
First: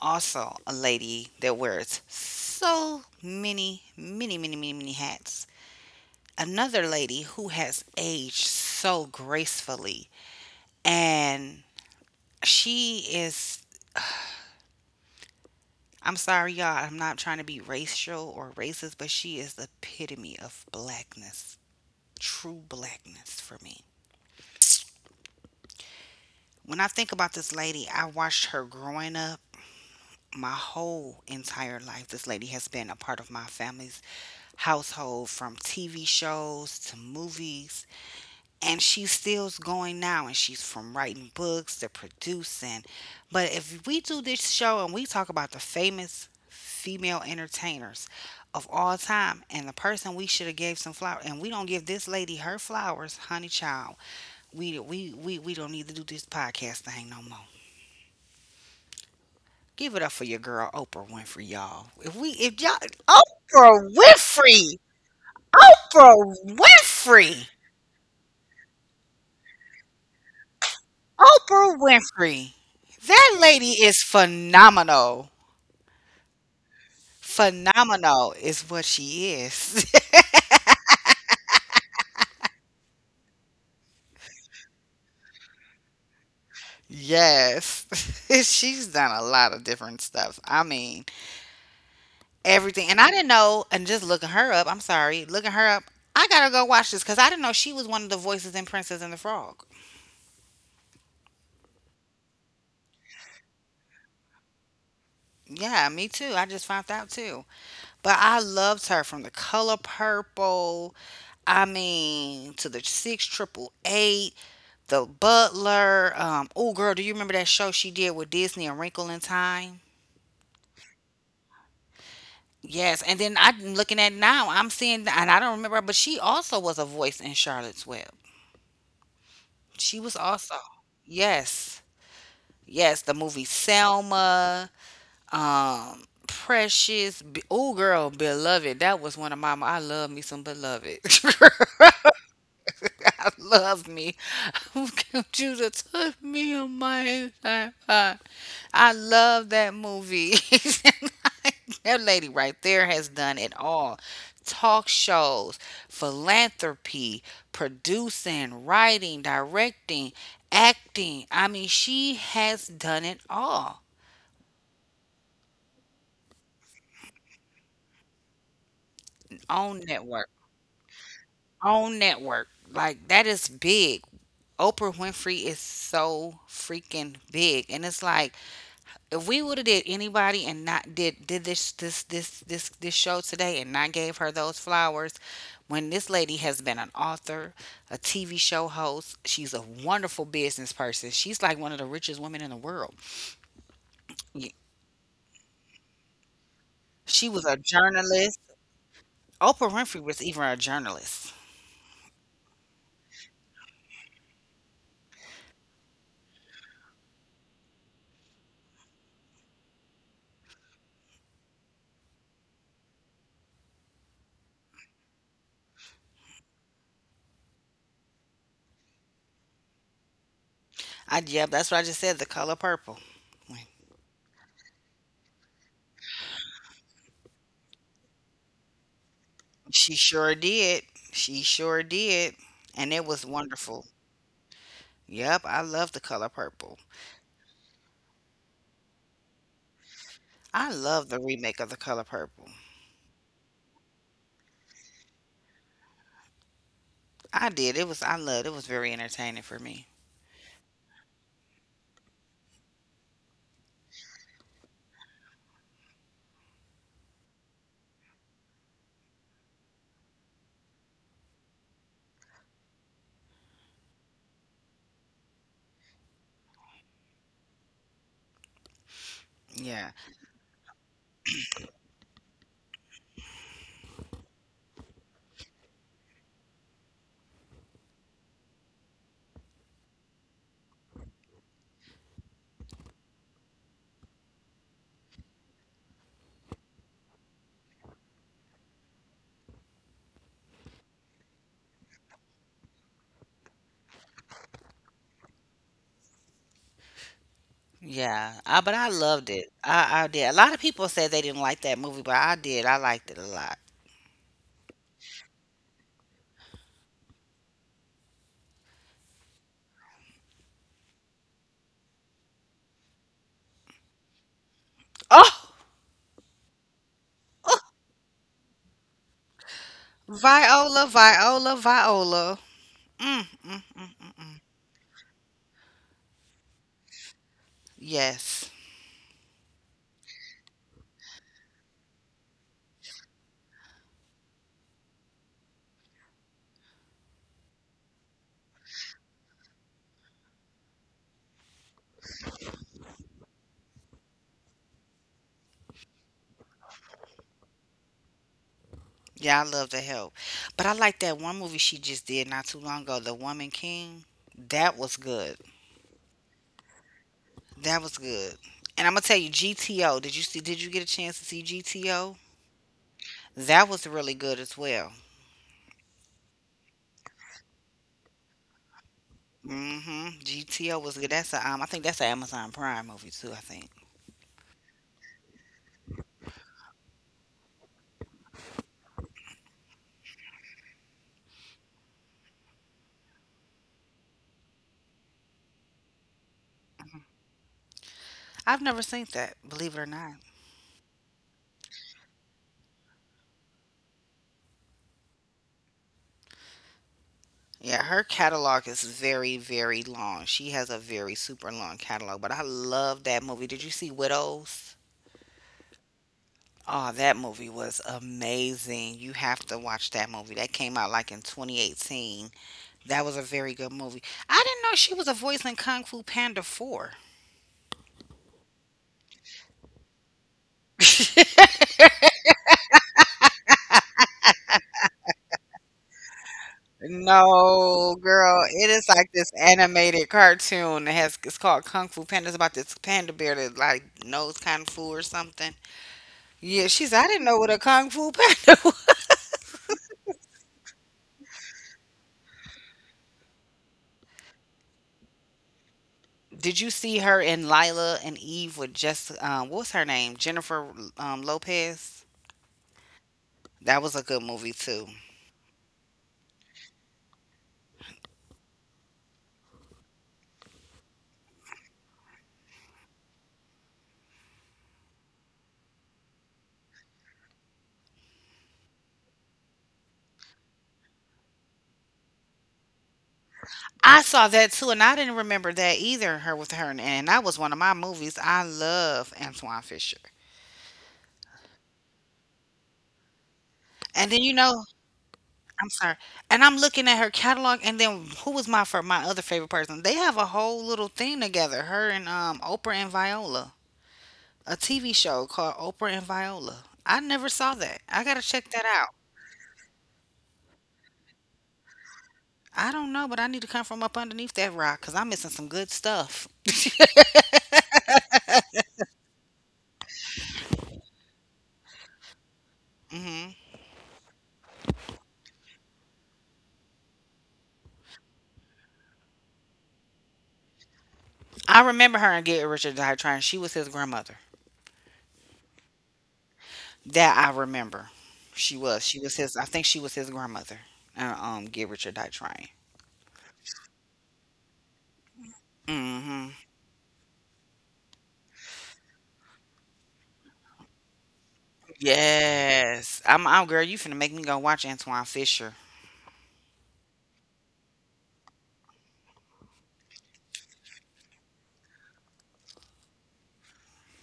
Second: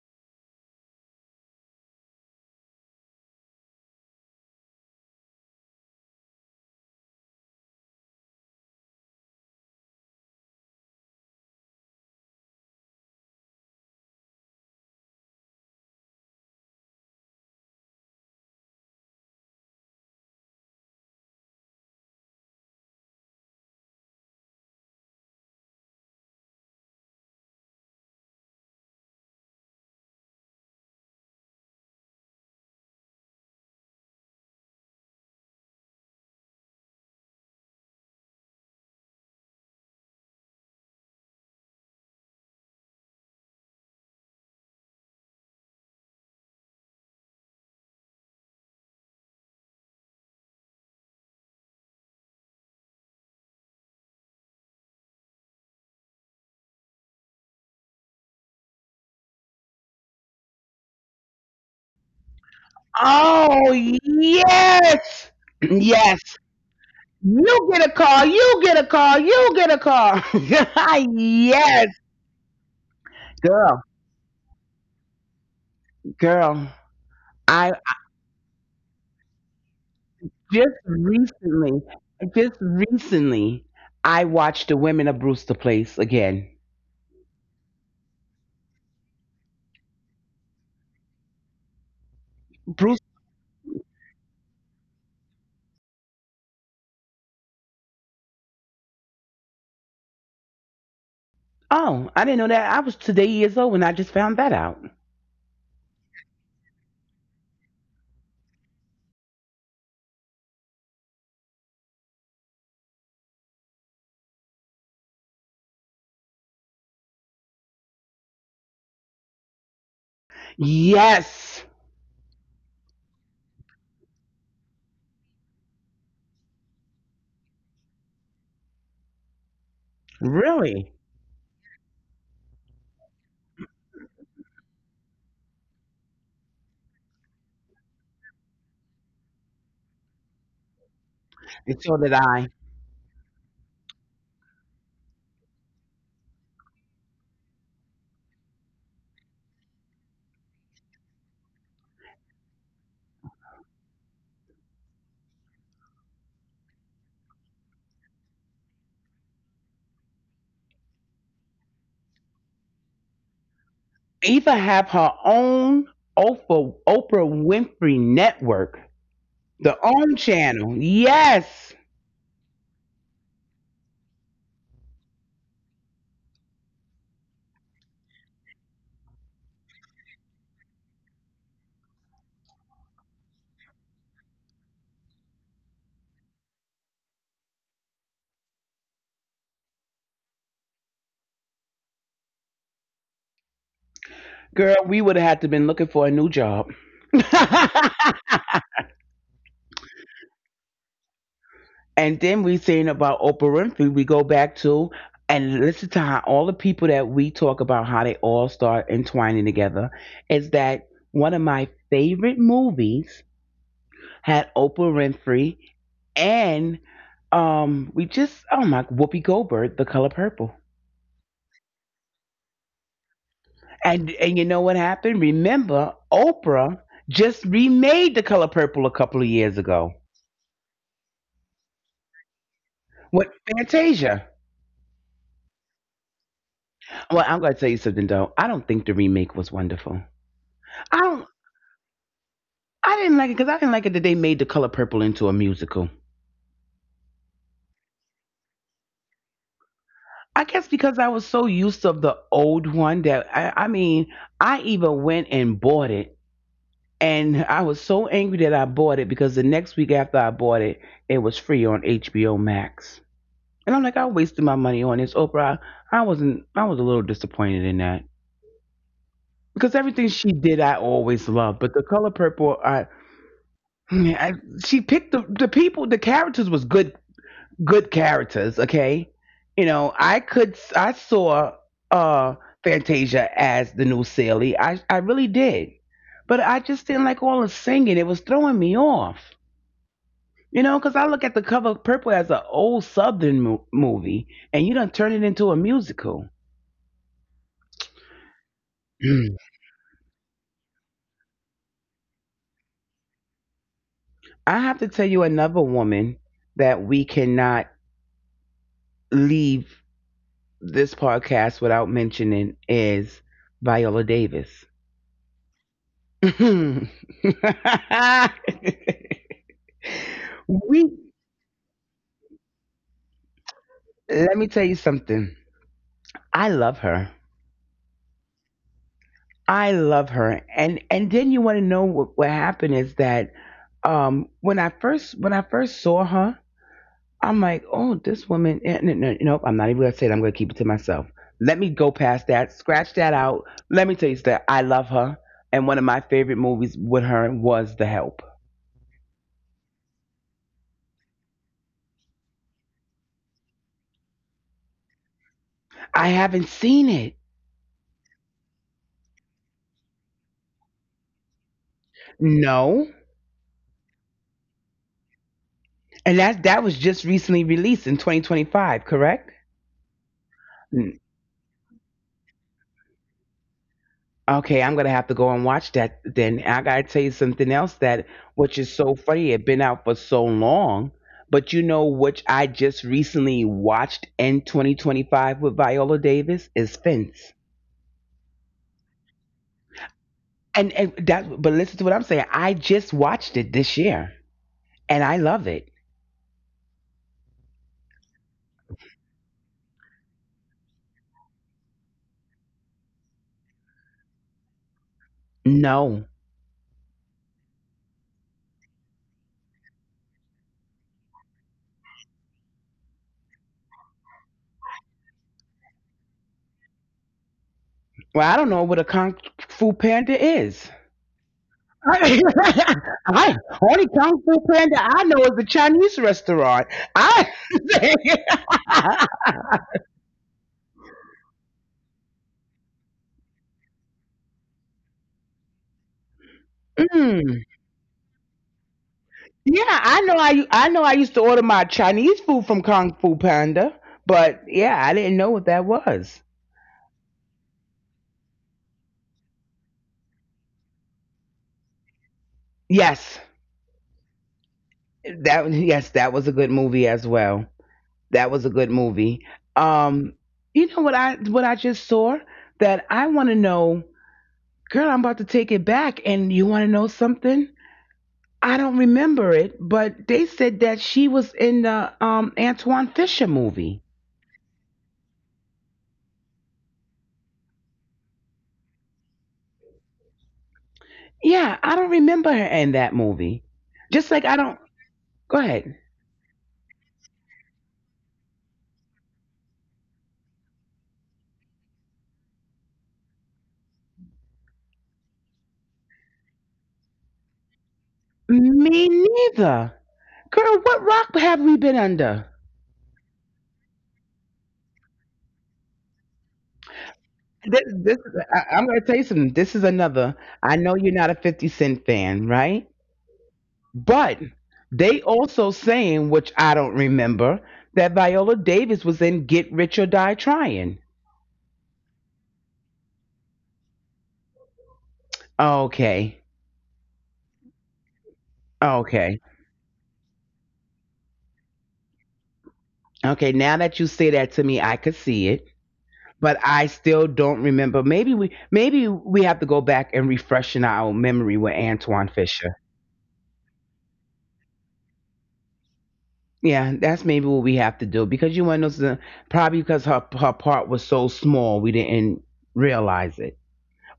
[SPEAKER 1] Also, a lady that wears so many, many, many, many, many hats. Another lady who has aged so gracefully and she is I'm sorry y'all, I'm not trying to be racial or racist, but she is the epitome of blackness, true blackness for me. When I think about this lady, I watched her growing up my whole entire life. This lady has been a part of my family's household from TV shows to movies and she's still going now and she's from writing books to producing, but if we do this show and we talk about the famous female entertainers of all time and the person we should have gave some flowers and we don't give this lady her flowers honey child we don't need to do this podcast thing no more. Give it up for your girl Oprah Winfrey, y'all. If we if y'all
[SPEAKER 2] Oh,
[SPEAKER 1] oprah winfrey
[SPEAKER 2] yes. [CLEARS THROAT] Yes.
[SPEAKER 1] oprah winfrey
[SPEAKER 2] You get a call. You get a call. You get a call. [LAUGHS]
[SPEAKER 1] Oprah
[SPEAKER 2] yes,
[SPEAKER 1] Winfrey. That lady
[SPEAKER 2] girl,
[SPEAKER 1] is phenomenal.
[SPEAKER 2] girl. I
[SPEAKER 1] Phenomenal is what she is.
[SPEAKER 2] just recently, just recently, I watched the Women of Brewster Place again.
[SPEAKER 1] [LAUGHS] yes. [LAUGHS] She's done a lot of different stuff. I mean, everything. And
[SPEAKER 2] Bruce.
[SPEAKER 1] I didn't know, and just looking her up, I'm sorry, looking her up, I gotta go watch this because I didn't know she was one of the voices in Princess and the Frog.
[SPEAKER 2] Oh, I didn't know that. I was today years old when I just found that out.
[SPEAKER 1] Yeah, me too. I just found out too. But I loved her from The Color Purple, I mean, to the 6888. The Butler. Oh, girl, do you remember that show she did with Disney, A Wrinkle in Time?
[SPEAKER 2] Yes,
[SPEAKER 1] Yes, and then I'm looking at now. I'm seeing, and I don't remember, but she also was a voice in Charlotte's Web. She was also,
[SPEAKER 2] really.
[SPEAKER 1] yes, yes, the movie Selma, Precious. Be- Oh, girl, Beloved. That was one of my. I love me some Beloved.
[SPEAKER 2] And
[SPEAKER 1] [LAUGHS]
[SPEAKER 2] so did I.
[SPEAKER 1] I love me. [LAUGHS] Judah took me on my iPod. I love that movie. [LAUGHS] that lady right there has done it all: talk shows, philanthropy, producing, writing, directing, acting. I mean, she has done it all
[SPEAKER 2] Eva have her own Oprah Winfrey Network, the
[SPEAKER 1] on
[SPEAKER 2] own
[SPEAKER 1] network.
[SPEAKER 2] channel. Yes.
[SPEAKER 1] On network. Like, that is big. Oprah Winfrey is so freaking big. And it's like, if we would have did anybody and not did this show today and not gave her those flowers when this lady has been an author, a TV show host, she's a wonderful business person, she's like one of the richest women in the world. Y-
[SPEAKER 2] Girl, we would have had to been looking for a new job.
[SPEAKER 1] she
[SPEAKER 2] [LAUGHS]
[SPEAKER 1] was a journalist. Oprah Winfrey was even a journalist.
[SPEAKER 2] And then we saying about Oprah Winfrey, we go back to and listen to how all the people that we talk about how they all start entwining together is that one of my favorite movies had Oprah Winfrey and we just oh my Whoopi Goldberg, The Color Purple.
[SPEAKER 1] I yeah, that's what I just said, The Color Purple.
[SPEAKER 2] And you know what happened? Remember, Oprah just remade The Color Purple a couple of years
[SPEAKER 1] She
[SPEAKER 2] ago
[SPEAKER 1] sure did. she sure did and it was
[SPEAKER 2] with
[SPEAKER 1] wonderful.
[SPEAKER 2] Fantasia.
[SPEAKER 1] Yep, I love The Color Purple.
[SPEAKER 2] Well, I'm going to tell you something though. I don't think the remake was wonderful.
[SPEAKER 1] I
[SPEAKER 2] I
[SPEAKER 1] love the
[SPEAKER 2] don't.
[SPEAKER 1] remake of The Color Purple.
[SPEAKER 2] I didn't like it because I didn't like it that they made The Color Purple into a musical.
[SPEAKER 1] I did. It was I loved it was very entertaining for me.
[SPEAKER 2] I guess because I was so used of the old one that I mean, I even went and bought it, and I was so angry that I bought it because the next week after I bought it, it was free on HBO Max, and I'm like, I wasted my money on this Oprah. I wasn't. I was a little disappointed in that because
[SPEAKER 1] Yeah.
[SPEAKER 2] everything she did, I always loved, but the Color Purple, I, she picked the people, the characters was good, good characters. Okay, you know, I saw uh Fantasia as the new Sally. I really did, but I just didn't like all the singing. It was throwing me off, you know, because I look at the cover of purple as an old southern movie, and you don't turn it into a musical.
[SPEAKER 1] Yeah. I, but I loved
[SPEAKER 2] [CLEARS THROAT]
[SPEAKER 1] it. I did. A lot of people said they didn't like that movie, but I did. I liked it a lot.
[SPEAKER 2] I have to tell you another woman that we cannot leave this podcast without mentioning is Viola Davis.
[SPEAKER 1] Oh
[SPEAKER 2] [LAUGHS] We,
[SPEAKER 1] Viola, Viola, Viola. Mm, mm, mm, mm,
[SPEAKER 2] let me
[SPEAKER 1] mm.
[SPEAKER 2] tell you something. I love her.
[SPEAKER 1] Yes.
[SPEAKER 2] I love her. And then you want to know what happened is that when I first saw her, I'm like, oh, this woman. No, no, nope. I'm not even gonna say it. I'm gonna keep it to myself. Let me go past that. Scratch that out. Let me tell you that I love her. And one of my favorite movies with her was The Help.
[SPEAKER 1] Yeah, I love The Help. But I like that one movie she just did not too long ago, The Woman King. That was good.
[SPEAKER 2] I haven't seen it.
[SPEAKER 1] That was good. And I'm gonna tell you, GTO. Did you see? Did you get a chance to see GTO?
[SPEAKER 2] No.
[SPEAKER 1] That was really good as well.
[SPEAKER 2] And that that was just recently released in 2025, correct?
[SPEAKER 1] Mm-hmm. GTO
[SPEAKER 2] Mm.
[SPEAKER 1] was good. That's a, I think that's an Amazon Prime movie too. I think
[SPEAKER 2] Okay, I'm gonna have to go and watch that then. I gotta tell you something else that, which is so funny, it been out for so long. But you know which I just recently watched in 2025 with Viola Davis is Fence.
[SPEAKER 1] I've never seen that. Believe it or not.
[SPEAKER 2] And that, but listen to what I'm saying. I just watched it this year, and I love it.
[SPEAKER 1] Yeah, her catalog is very, very long. She has a very super long catalog. But I love that movie. Did you see Widows?
[SPEAKER 2] No.
[SPEAKER 1] Oh, that movie was amazing. You have to watch that movie. That came out like in 2018. That was a very good movie. I didn't know she was a voice in Kung Fu Panda 4.
[SPEAKER 2] Well, I don't know what a kung fu panda is.
[SPEAKER 1] [LAUGHS]
[SPEAKER 2] I [LAUGHS] I only Kung Fu Panda I know is a Chinese restaurant. I
[SPEAKER 1] No, girl, it is
[SPEAKER 2] [LAUGHS]
[SPEAKER 1] like this animated cartoon that has it's called Kung Fu Panda. It's about this panda bear that like knows kung fu or something. Yeah, she's. I didn't know
[SPEAKER 2] mm,
[SPEAKER 1] what a kung fu panda [LAUGHS] was.
[SPEAKER 2] yeah, I know I know I used to order my Chinese food from Kung Fu Panda, but yeah, I didn't know what that was.
[SPEAKER 1] Did you see her in Lila and Eve with just what's her name? Jennifer Lopez.
[SPEAKER 2] Yes,
[SPEAKER 1] That was a good movie too.
[SPEAKER 2] that yes, that was a good movie as well. That was a good movie. Um, you know what I just saw that I want to know, girl. I'm about to take it back, and you want to know something? I don't remember it, but they said that she was in the Antoine Fisher movie.
[SPEAKER 1] I saw that too, and I didn't remember that either. Her with her, and that was one of my movies I love Antoine Fisher.
[SPEAKER 2] Yeah, I don't remember her in that movie.
[SPEAKER 1] And
[SPEAKER 2] Just
[SPEAKER 1] then
[SPEAKER 2] like
[SPEAKER 1] you
[SPEAKER 2] I don't.
[SPEAKER 1] know
[SPEAKER 2] Go
[SPEAKER 1] I'm
[SPEAKER 2] ahead.
[SPEAKER 1] sorry. And I'm looking at her catalog, and then who was my for my other favorite person? They have a whole little thing together. Her and Oprah and Viola, a TV show called Oprah and Viola. I never saw that. I gotta check that
[SPEAKER 2] Me
[SPEAKER 1] out.
[SPEAKER 2] neither. Girl, what rock have we been under?
[SPEAKER 1] I don't know, but I need to come from up underneath that rock because I'm missing some good stuff.
[SPEAKER 2] This, this, I'm gonna tell you something. This is another. I know you're not a 50 Cent fan, right?
[SPEAKER 1] Hmm
[SPEAKER 2] But they also saying, which I don't remember, that Viola Davis was in Get Rich or Die Trying.
[SPEAKER 1] I remember her and Get Richard Die Trying. She was his grandmother.
[SPEAKER 2] Okay,
[SPEAKER 1] That I remember. She was. She was
[SPEAKER 2] okay.
[SPEAKER 1] his. I think she was his grandmother. Get Richard Die Trying.
[SPEAKER 2] Okay, now that you say that to me, I could see it,
[SPEAKER 1] Hmm
[SPEAKER 2] but I still don't remember. Maybe we have to go back and refresh in our memory with Antoine Fisher.
[SPEAKER 1] Yes. I'm out, girl. You finna make me go watch Antoine Fisher.
[SPEAKER 2] Yeah, that's maybe what we have to do because you want to know something? Probably because her part was so small we didn't realize it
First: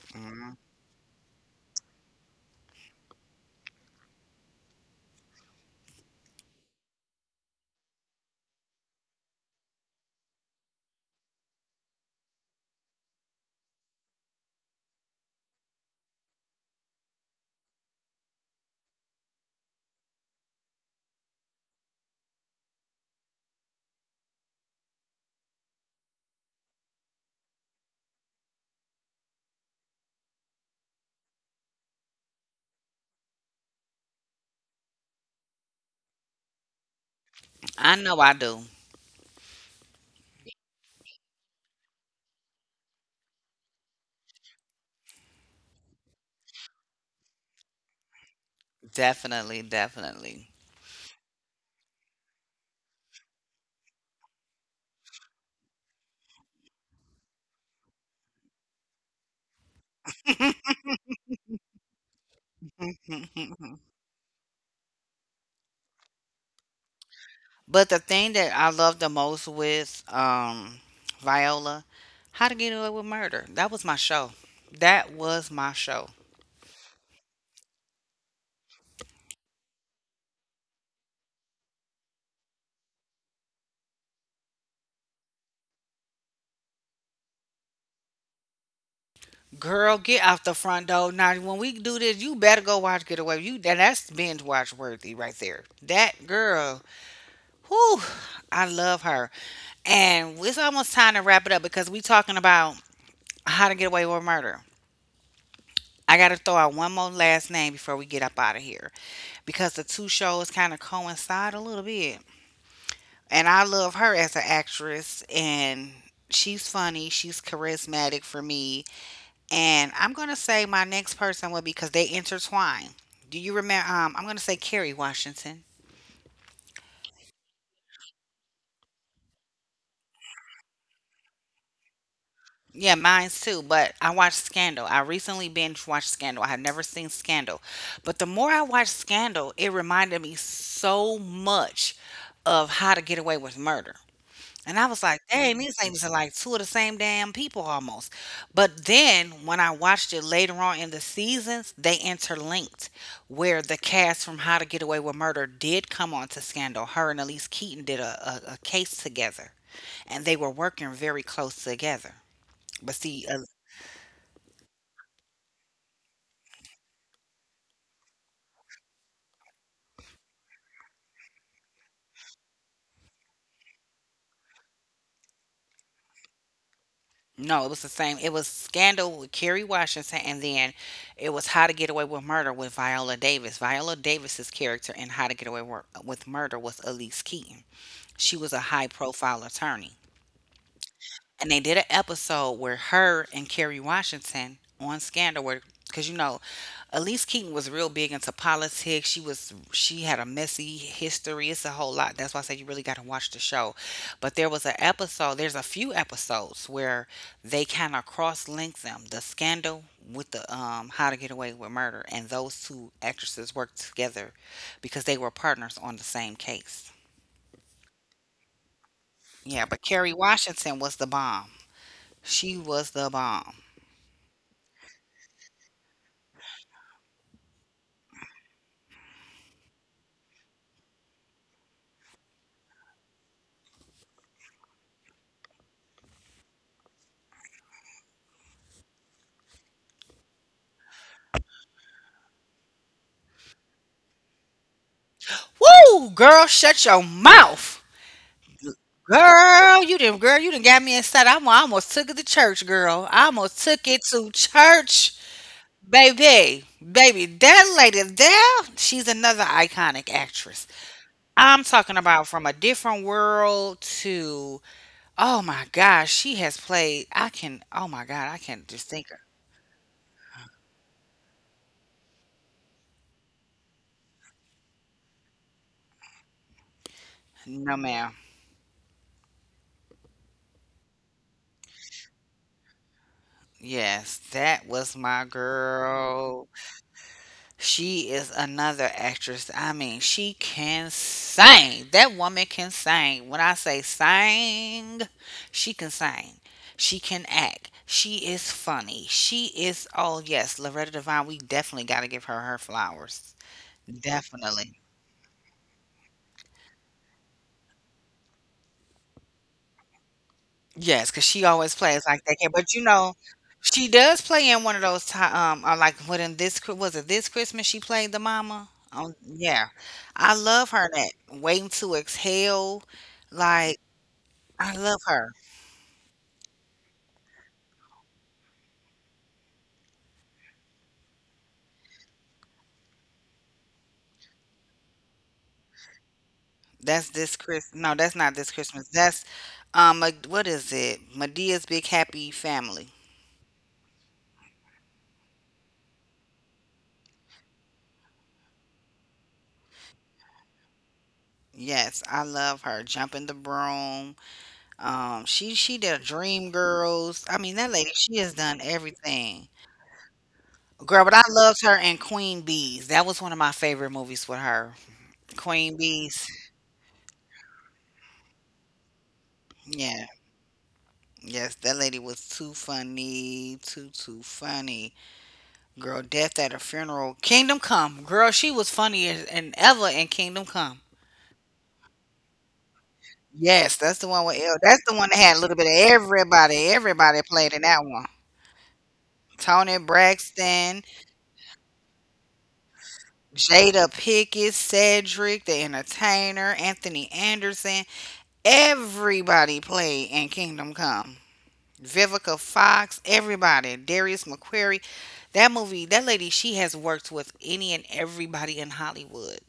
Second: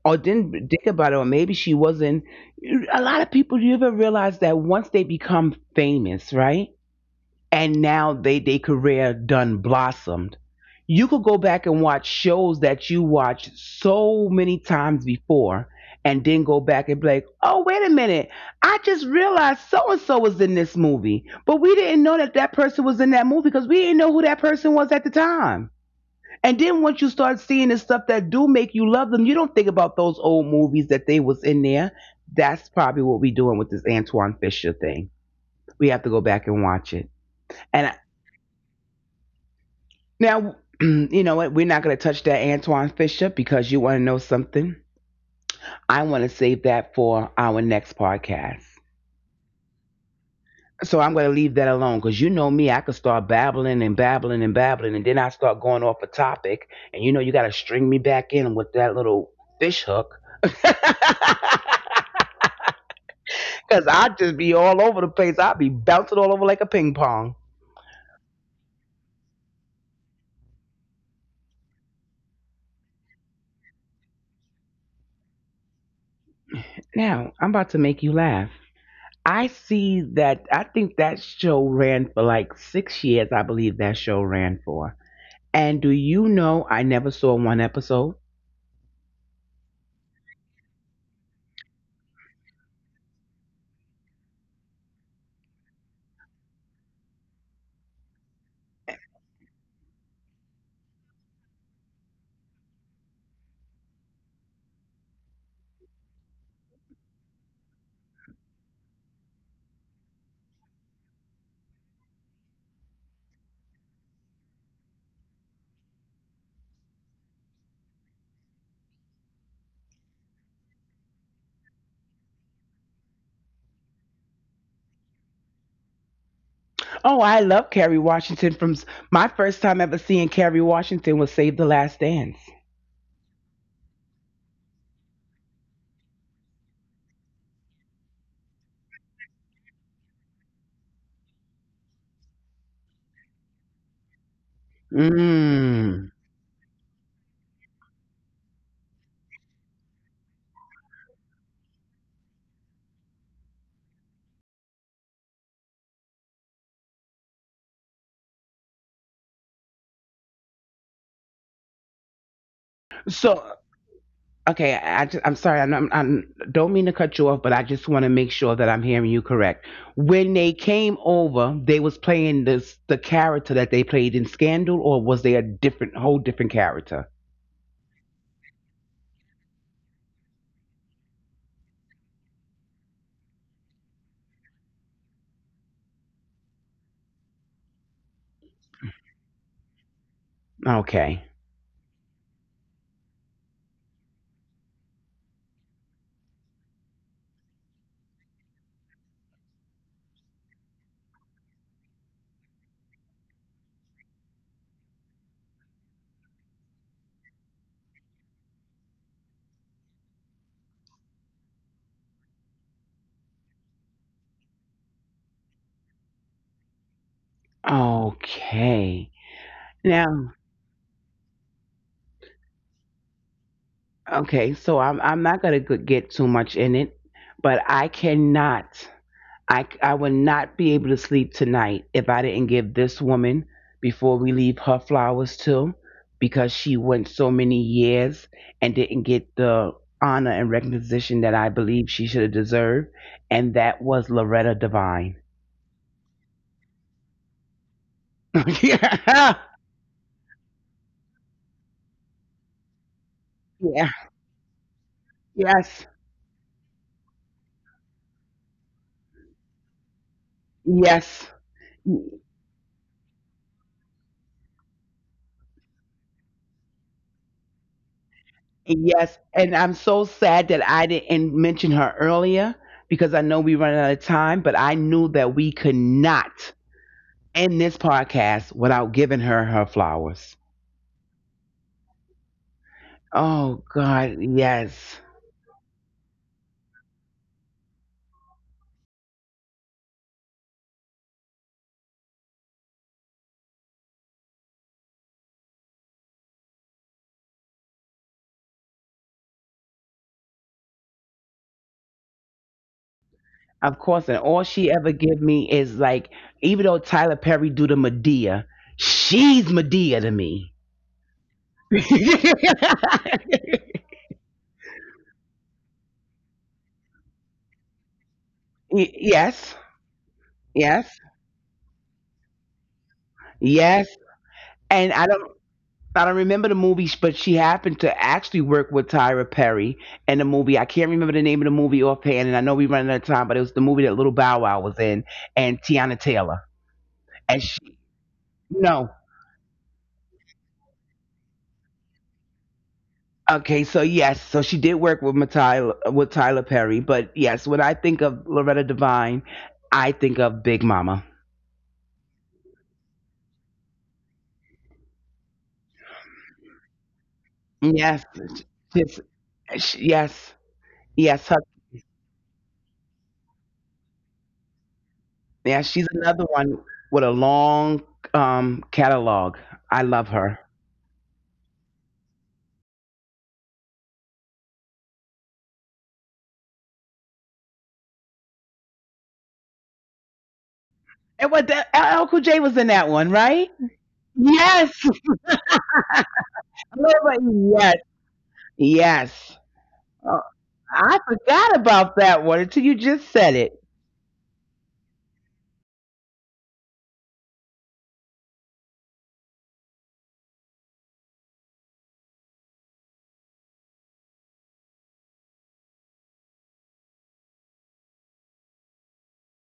[SPEAKER 2] or didn't
[SPEAKER 1] Mhm.
[SPEAKER 2] think about it or maybe she wasn't. A lot of people, you ever realize that once they become famous, right? And now they their career done blossomed. You could go back and watch shows that you watched so many times before and then go back and be like, oh, wait a minute. I just realized so and so was in this movie, but we didn't know that that person was in that movie because we didn't know who that person was at the time. And then once you start seeing the stuff that do make you love them, you don't think about those old movies that they was in there. That's probably what we are doing with this Antoine Fisher thing. We have to go back and watch it. And
[SPEAKER 1] I know I do.
[SPEAKER 2] now, [CLEARS THROAT] you know what? We're not going to touch that Antoine Fisher because you want to know something. I want to save that for our next podcast.
[SPEAKER 1] Definitely, definitely.
[SPEAKER 2] So I'm going to leave that alone because you know me, I could start babbling and babbling and babbling, and then I start going off a topic, and you know you got to string me back in with that little fish hook. Because
[SPEAKER 1] [LAUGHS]
[SPEAKER 2] [LAUGHS] I just be all over the place. I'll be bouncing all over like a ping pong.
[SPEAKER 1] But the thing that I love the most with Viola, How to Get Away with Murder. That was my show. That was my show.
[SPEAKER 2] Now, I'm about to make you laugh. I see that. I think that show ran for like 6 years. I believe that show ran for. And do you know I never saw one episode?
[SPEAKER 1] Girl, get out the front door. Now when we do this, you better go watch Get Away. You and that's binge watch worthy right there. That girl. Whew, I love her. And it's almost time to wrap it up because we talking about how to get away with murder. I gotta throw out one more last name before we get up out of here because the two shows kind of coincide a little bit. And I love her as an actress, and she's funny, she's charismatic for me. And I'm gonna say my next person would be because they intertwine. Do you remember? I'm gonna say Kerry Washington.
[SPEAKER 2] Oh, I love Kerry Washington. My first time ever seeing Kerry Washington was Save the Last Dance.
[SPEAKER 1] Yeah, mine's too. But I watched Scandal. I recently binge watched Scandal. I had never seen Scandal. But the more I watched Scandal, it reminded me so much of How to Get Away with Murder. And I was like, dang, these things
[SPEAKER 2] Mm.
[SPEAKER 1] are like two of the same damn people almost. But then when I watched it later on in the seasons, they interlinked where the cast from How to Get Away with Murder did come on to Scandal. Her and Elise Keaton did a case together, and they were working very close together. But see,
[SPEAKER 2] So okay, I'm sorry, I don't mean to cut you off, but I just want to make sure that I'm hearing you correct. When they came over, they was playing this the character that they played in Scandal, or was they a different, whole different character?
[SPEAKER 1] no, it was the same. It was Scandal with Kerry Washington, and then it was How to Get Away with Murder with Viola Davis. Viola Davis's character in How to Get Away Wor- with Murder was Elise Keaton. She was a high-profile attorney.
[SPEAKER 2] Okay.
[SPEAKER 1] And they did an episode where her and Kerry Washington on Scandal were because you know, Elise Keaton was real big into politics. She had a messy history. It's a whole lot. That's why I say you really gotta watch the show. But there was an episode, there's a few episodes where they kind of cross link them. The scandal with the How to Get Away with Murder and those two actresses worked together because they were partners on the same case.
[SPEAKER 2] Okay.
[SPEAKER 1] Yeah, but Kerry
[SPEAKER 2] Now,
[SPEAKER 1] Washington was the bomb. She was the bomb.
[SPEAKER 2] okay, so I'm not gonna get too much in it, but I cannot, I c- I will not be able to sleep tonight if I didn't give this woman before we leave her flowers too, because she went so many years and didn't get the honor and recognition that I believe she should have deserved, and that was Loretta Devine.
[SPEAKER 1] Woo, girl, shut your mouth.
[SPEAKER 2] [LAUGHS] yeah,
[SPEAKER 1] Girl, you did girl, you done got me inside. I'm, I almost took it to church, girl. I almost took
[SPEAKER 2] yeah,
[SPEAKER 1] it to church.
[SPEAKER 2] yes,
[SPEAKER 1] Baby, baby, that lady there, she's another iconic actress.
[SPEAKER 2] yes,
[SPEAKER 1] I'm talking about from a different world to oh my gosh, she has played I can oh my god, I can't just think of
[SPEAKER 2] Yes, and I'm so sad that I didn't mention her earlier because I know we run out of time, but I knew that we could not end
[SPEAKER 1] no
[SPEAKER 2] this
[SPEAKER 1] ma'am.
[SPEAKER 2] podcast without giving her her flowers. Oh
[SPEAKER 1] Yes,
[SPEAKER 2] God,
[SPEAKER 1] that was
[SPEAKER 2] yes.
[SPEAKER 1] my girl. She is another actress. I mean, she can sing. That woman can sing. When I say sing. She can act. She is funny. She is, oh, yes, Loretta Devine. We definitely got to give her her flowers.
[SPEAKER 2] Of course, and all she
[SPEAKER 1] Definitely.
[SPEAKER 2] ever give me is like, even though Tyler Perry do the Medea, she's Medea to me.
[SPEAKER 1] Yes, because she always plays like that kid. But you know,
[SPEAKER 2] [LAUGHS]
[SPEAKER 1] she does play in one of those time. Like what in this Chri- was it this Christmas she played the mama?
[SPEAKER 2] Yes,
[SPEAKER 1] Yeah, I love her. In
[SPEAKER 2] yes,
[SPEAKER 1] That Waiting to Exhale, like
[SPEAKER 2] yes.
[SPEAKER 1] I
[SPEAKER 2] And
[SPEAKER 1] love
[SPEAKER 2] I
[SPEAKER 1] her.
[SPEAKER 2] don't I don't remember the movies, but she happened to actually work with Tyra Perry in the movie. I can't remember the name of the movie offhand, and I know we ran out of time, but it was the movie that Little Bow Wow was in, and Tiana Taylor.
[SPEAKER 1] That's this
[SPEAKER 2] And
[SPEAKER 1] Chris.
[SPEAKER 2] she,
[SPEAKER 1] No, that's not this Christmas.
[SPEAKER 2] no,
[SPEAKER 1] That's Ma- what is it? Medea's Big Happy Family.
[SPEAKER 2] okay, so yes, so she did work with Tyler Perry, but yes, when I think of Loretta Devine, I think of Big Mama.
[SPEAKER 1] Yes, I love her. Jumping the Broom. She did Dream Girls. I mean, that lady,
[SPEAKER 2] Yes,
[SPEAKER 1] she has done
[SPEAKER 2] yes,
[SPEAKER 1] everything.
[SPEAKER 2] yes,
[SPEAKER 1] Girl, but I
[SPEAKER 2] yes, her,
[SPEAKER 1] loved her in Queen Bees. That was one of my favorite movies with her.
[SPEAKER 2] yeah.
[SPEAKER 1] Queen
[SPEAKER 2] She's another
[SPEAKER 1] Bees.
[SPEAKER 2] one with a long catalog. I
[SPEAKER 1] Yeah.
[SPEAKER 2] love her.
[SPEAKER 1] Yes, that lady was too funny, too funny. Girl, death at a funeral. Kingdom Come. Girl, she was funnier than ever in Kingdom Come.
[SPEAKER 2] And what the Uncle J was in that one, right?
[SPEAKER 1] Yes, that's the one with L.
[SPEAKER 2] Yes.
[SPEAKER 1] That's the one that had a little bit of everybody. Everybody played in
[SPEAKER 2] Yes.
[SPEAKER 1] that one.
[SPEAKER 2] Yes.
[SPEAKER 1] Tony
[SPEAKER 2] Oh,
[SPEAKER 1] Braxton,
[SPEAKER 2] I forgot about that one until you just said it.
[SPEAKER 1] Jada Pickett, Cedric, the Entertainer, Anthony Anderson. Everybody played in Kingdom Come. Vivica Fox, everybody. Darius McQuarrie. That movie, that lady, she has worked with any and everybody in Hollywood.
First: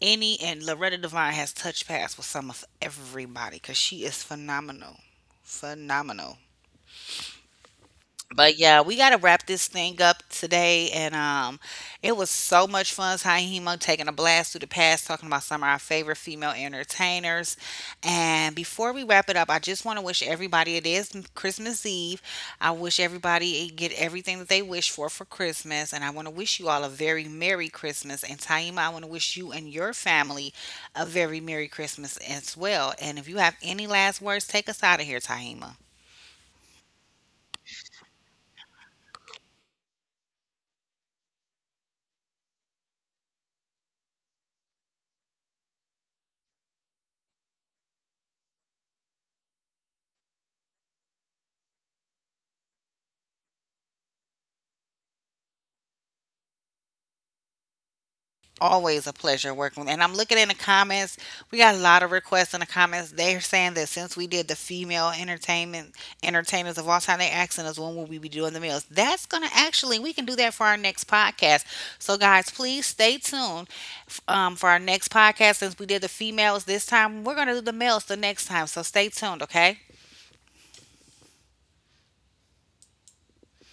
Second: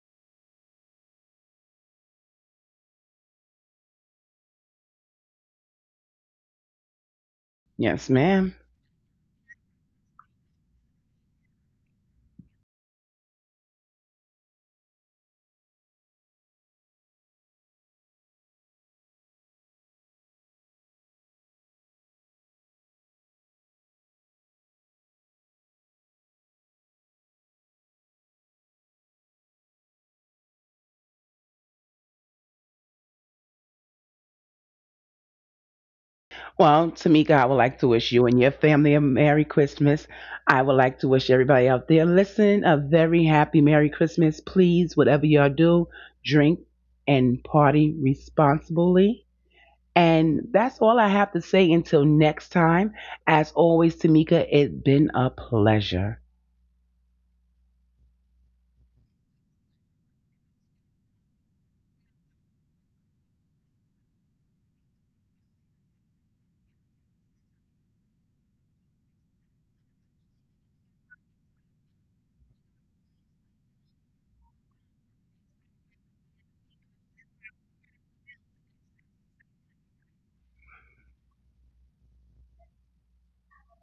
[SPEAKER 1] Any and Loretta Devine has touched paths with some of everybody because she is phenomenal. Phenomenal.
[SPEAKER 2] Yes, ma'am.
[SPEAKER 1] But yeah, we gotta wrap this thing up today, and it was so much fun. Hahimo taking a blast through the past, talking about some of our favorite female entertainers. And before we wrap it up, I just want to wish everybody it is Christmas Eve. I wish everybody eh, get everything that they wish for Christmas, and I want to wish you all a very merry Christmas. And Taima, I want to wish you and your family a very merry Christmas as well. And if you have any last words, take us out of here, Taima.
[SPEAKER 2] Well, Tamika, I would like to wish you and your family a Merry Christmas. I would like to wish everybody out there listening a very happy Merry Christmas. Please, whatever y'all do, drink and party responsibly. And that's all I have to say until next time. As always, Tamika, it's been a pleasure.
[SPEAKER 1] Always a pleasure working with. And I'm looking in the comments. We got a lot of requests in the comments. They're saying that since we did the female entertainment entertainers of all time, they are asking us when will we be doing the males. That's gonna actually we can do that for our next podcast. So guys, please stay tuned for our next podcast. Since we did the females this time, we're gonna do the males the next time. So stay tuned, okay?